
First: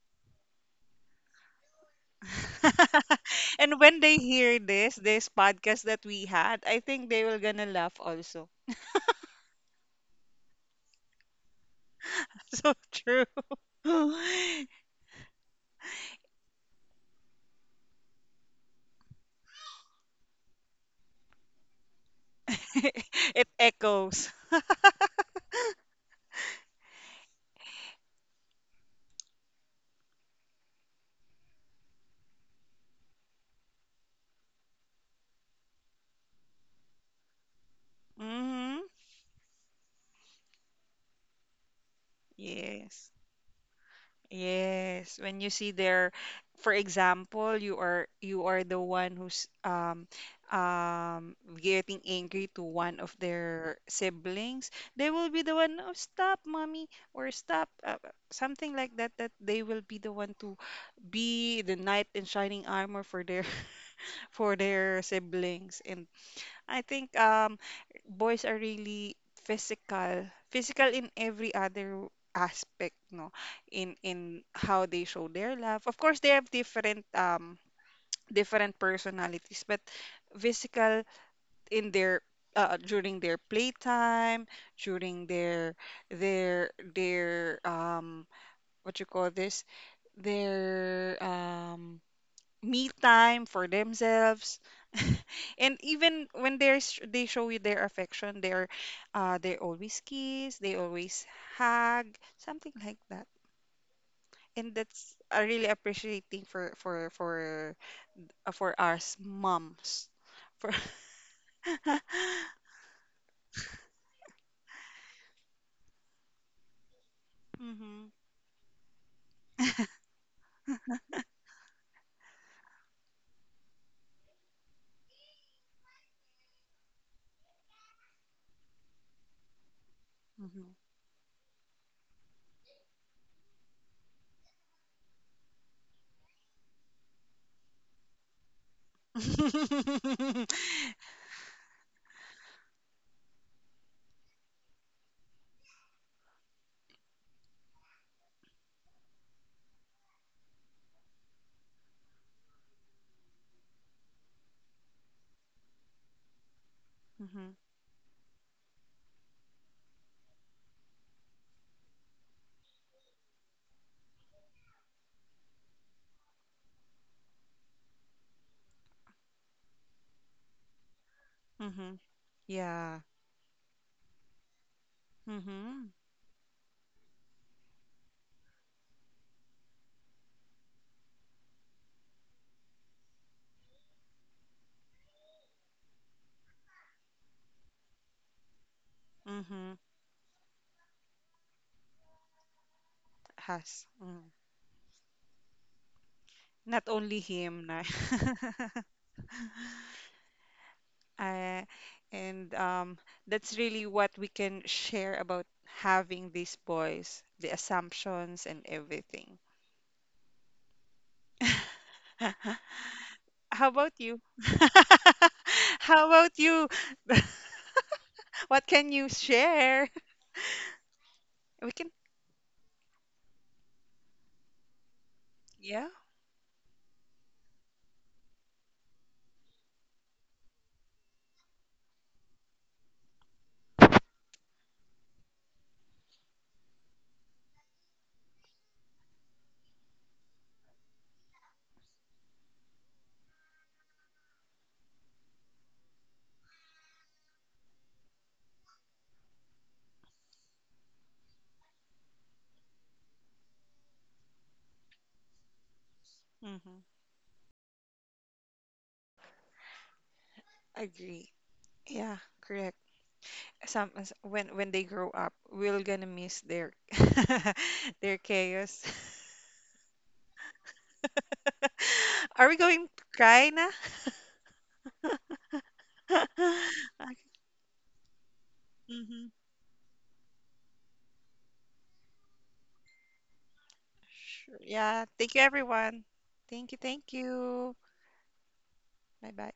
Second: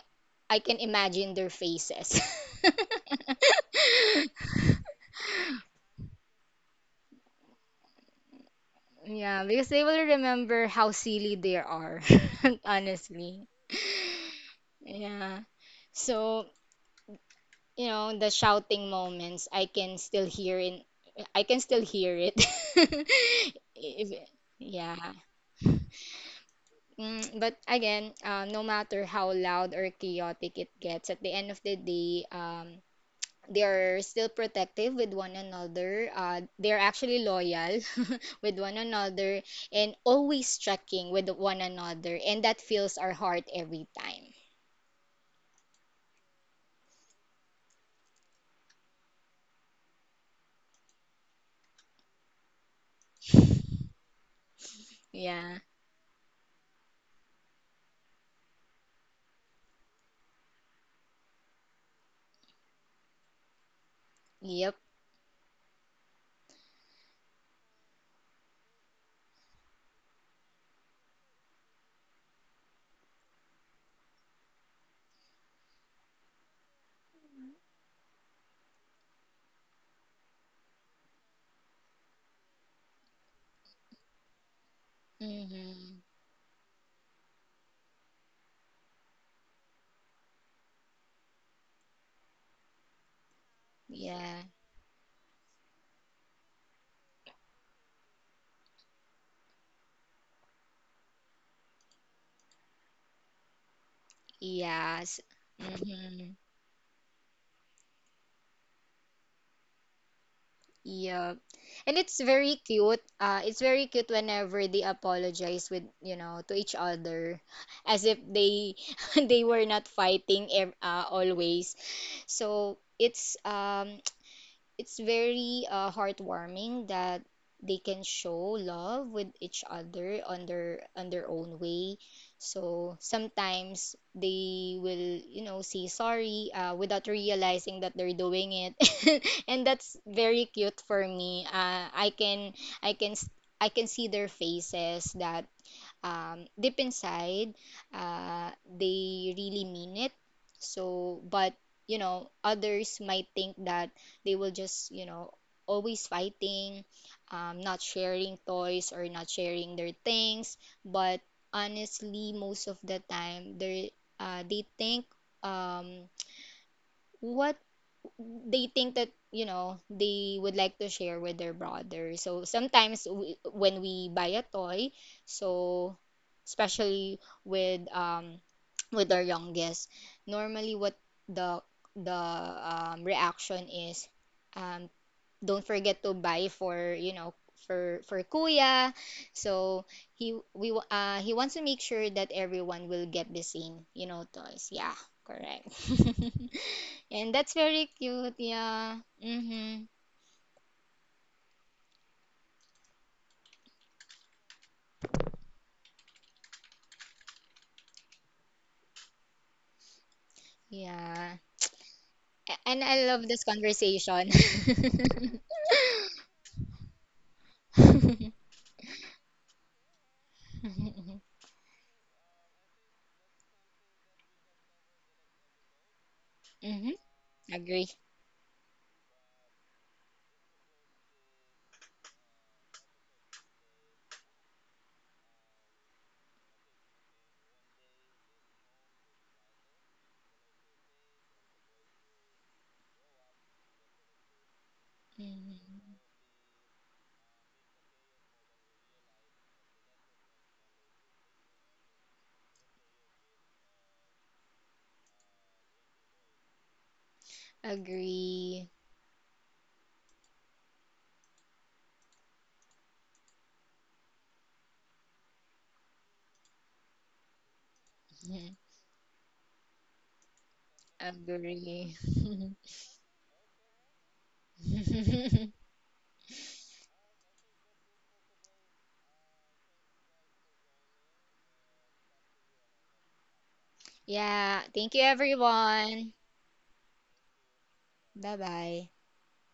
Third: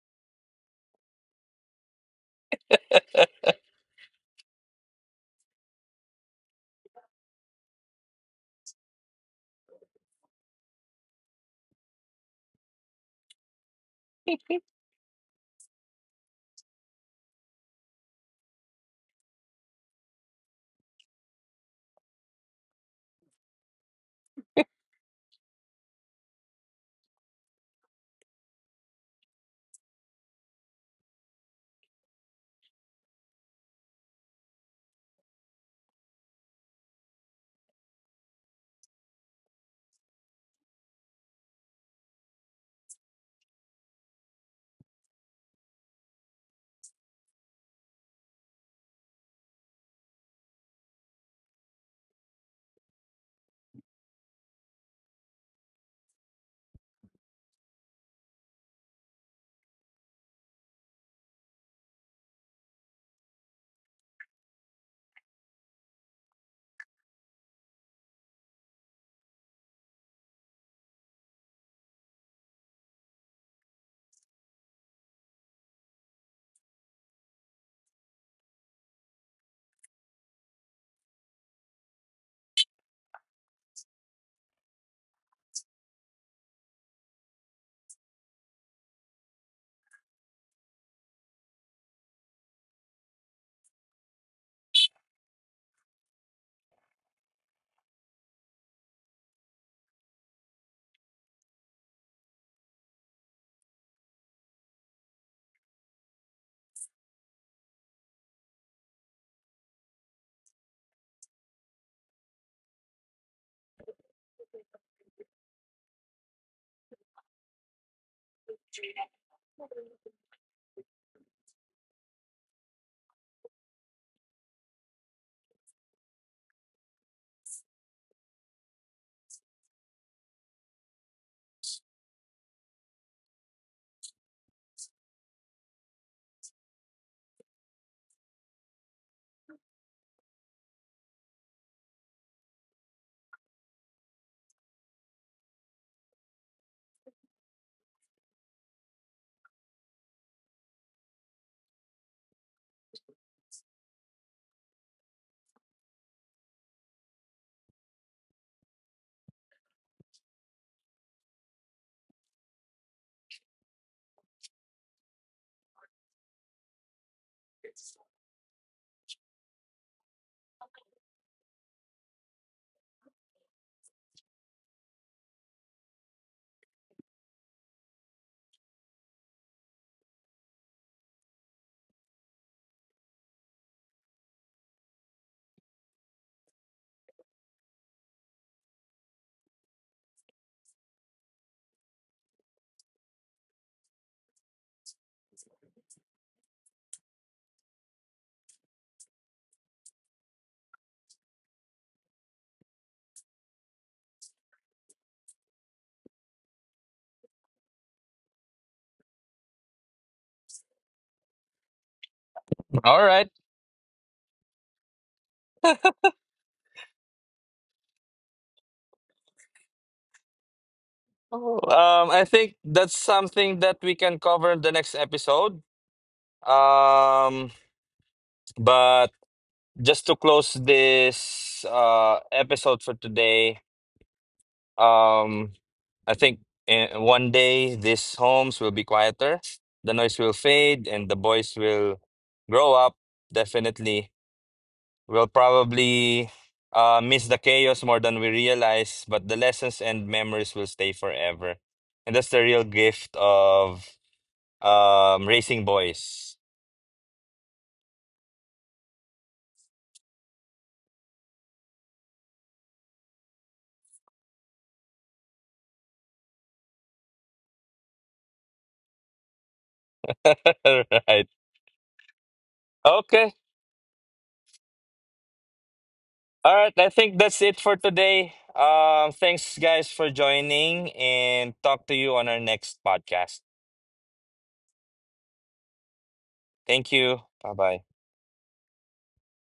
Speaker 3: I can imagine their faces.
Speaker 2: And when they hear this, podcast that we had, I think they will gonna laugh also.
Speaker 3: Yeah, because they will remember how silly they are,
Speaker 2: So true.
Speaker 3: honestly. Yeah. So, you know, the shouting moments, I can still hear it.
Speaker 2: It
Speaker 3: If-
Speaker 2: echoes.
Speaker 3: yeah. Mm, but again, no matter how loud or chaotic it gets, at the end of the day, they are still protective with one another. They're actually loyal with one
Speaker 2: Mm-hmm.
Speaker 3: another and always checking with one another. And that fills
Speaker 2: Yes.
Speaker 3: our heart every time.
Speaker 2: Yes. When you see their, for example, you are the one who's, getting angry to one of their siblings, they will be the
Speaker 3: Yeah.
Speaker 2: one, "Oh stop, mommy," or "Stop, something like that. That they will be the one to be the knight in shining armor for their for
Speaker 3: Yep.
Speaker 2: their siblings. And I think, boys are really physical, physical in every other aspect, no, in how they show their love. Of course, they have different personalities, but physical in their during their playtime, during their
Speaker 3: Mm-hmm.
Speaker 2: their their what you call this, their me time for
Speaker 3: Yeah.
Speaker 2: themselves, and even when they show you their affection. They always kiss, they always hug, something like that. And that's
Speaker 3: Yes.
Speaker 2: a really
Speaker 3: Mm-hmm.
Speaker 2: appreciating for us moms. For
Speaker 3: Yep. And it's very cute. It's very cute whenever they apologize with, you know, to each other as
Speaker 2: Hmm,
Speaker 3: if they they were not fighting always. So it's very heartwarming that they can show love with each other on
Speaker 2: hmm,
Speaker 3: their own way, so sometimes they will, you know, say sorry without realizing that they're doing it, and that's very cute for me. I can i can s- I can see their faces that deep inside, they really mean it. So, but you know, others might think that they will just, you know, always fighting,
Speaker 2: hmm,
Speaker 3: not sharing toys or not sharing their things. But honestly, most of the time, they think, um, what they think that you know they would like to share with their
Speaker 2: hmm.
Speaker 3: brother, so
Speaker 2: Yeah,
Speaker 3: sometimes when we buy a toy,
Speaker 2: hmm, hmm,
Speaker 3: so especially with with our youngest, normally what the the um, reaction is um don't forget to buy for, you know, for kuya. So he wants to make sure that everyone will get the
Speaker 2: has,
Speaker 3: same, you
Speaker 2: mm.
Speaker 3: know, toys. Yeah, correct.
Speaker 2: Not only
Speaker 3: And that's
Speaker 2: him, na.
Speaker 3: very cute. Yeah. Mm-hmm.
Speaker 2: Uh, and, that's really what we can share about having these boys, the assumptions and everything.
Speaker 3: Yeah. And
Speaker 1: All
Speaker 3: I love
Speaker 1: right.
Speaker 3: this
Speaker 2: How about you?
Speaker 3: conversation.
Speaker 2: How about you? What can you share?
Speaker 1: Oh,
Speaker 2: We can,
Speaker 1: I think that's something that we can cover in the next episode.
Speaker 2: yeah.
Speaker 3: Mm-hmm.
Speaker 1: Um,
Speaker 3: Agree.
Speaker 1: but. Just to close this episode for today, um I think in one day these homes will be quieter, the noise will fade and the boys will grow up. Definitely we'll
Speaker 3: Mhm.
Speaker 1: probably miss the chaos more than we realize, but the lessons and memories will stay forever, and that's the real gift of raising boys.
Speaker 2: Mm-hmm.
Speaker 3: Agree.
Speaker 2: Agree. Yeah, correct. Some as- when they grow up, we're gonna miss their their
Speaker 3: Mhm.
Speaker 2: chaos.
Speaker 1: Right.
Speaker 3: Agree.
Speaker 2: Are we going to
Speaker 1: Okay.
Speaker 2: cry now?
Speaker 1: All right, I think that's it for today.
Speaker 2: Hmm.
Speaker 1: Thanks guys for joining and talk to you on our next podcast.
Speaker 2: Sure.
Speaker 3: Yeah. Thank you,
Speaker 2: Yeah. Thank you, everyone.
Speaker 3: everyone.
Speaker 2: Thank you.
Speaker 1: Thank
Speaker 2: Thank
Speaker 1: you. Bye
Speaker 2: you.
Speaker 1: bye.
Speaker 3: Bye bye.
Speaker 2: Bye bye.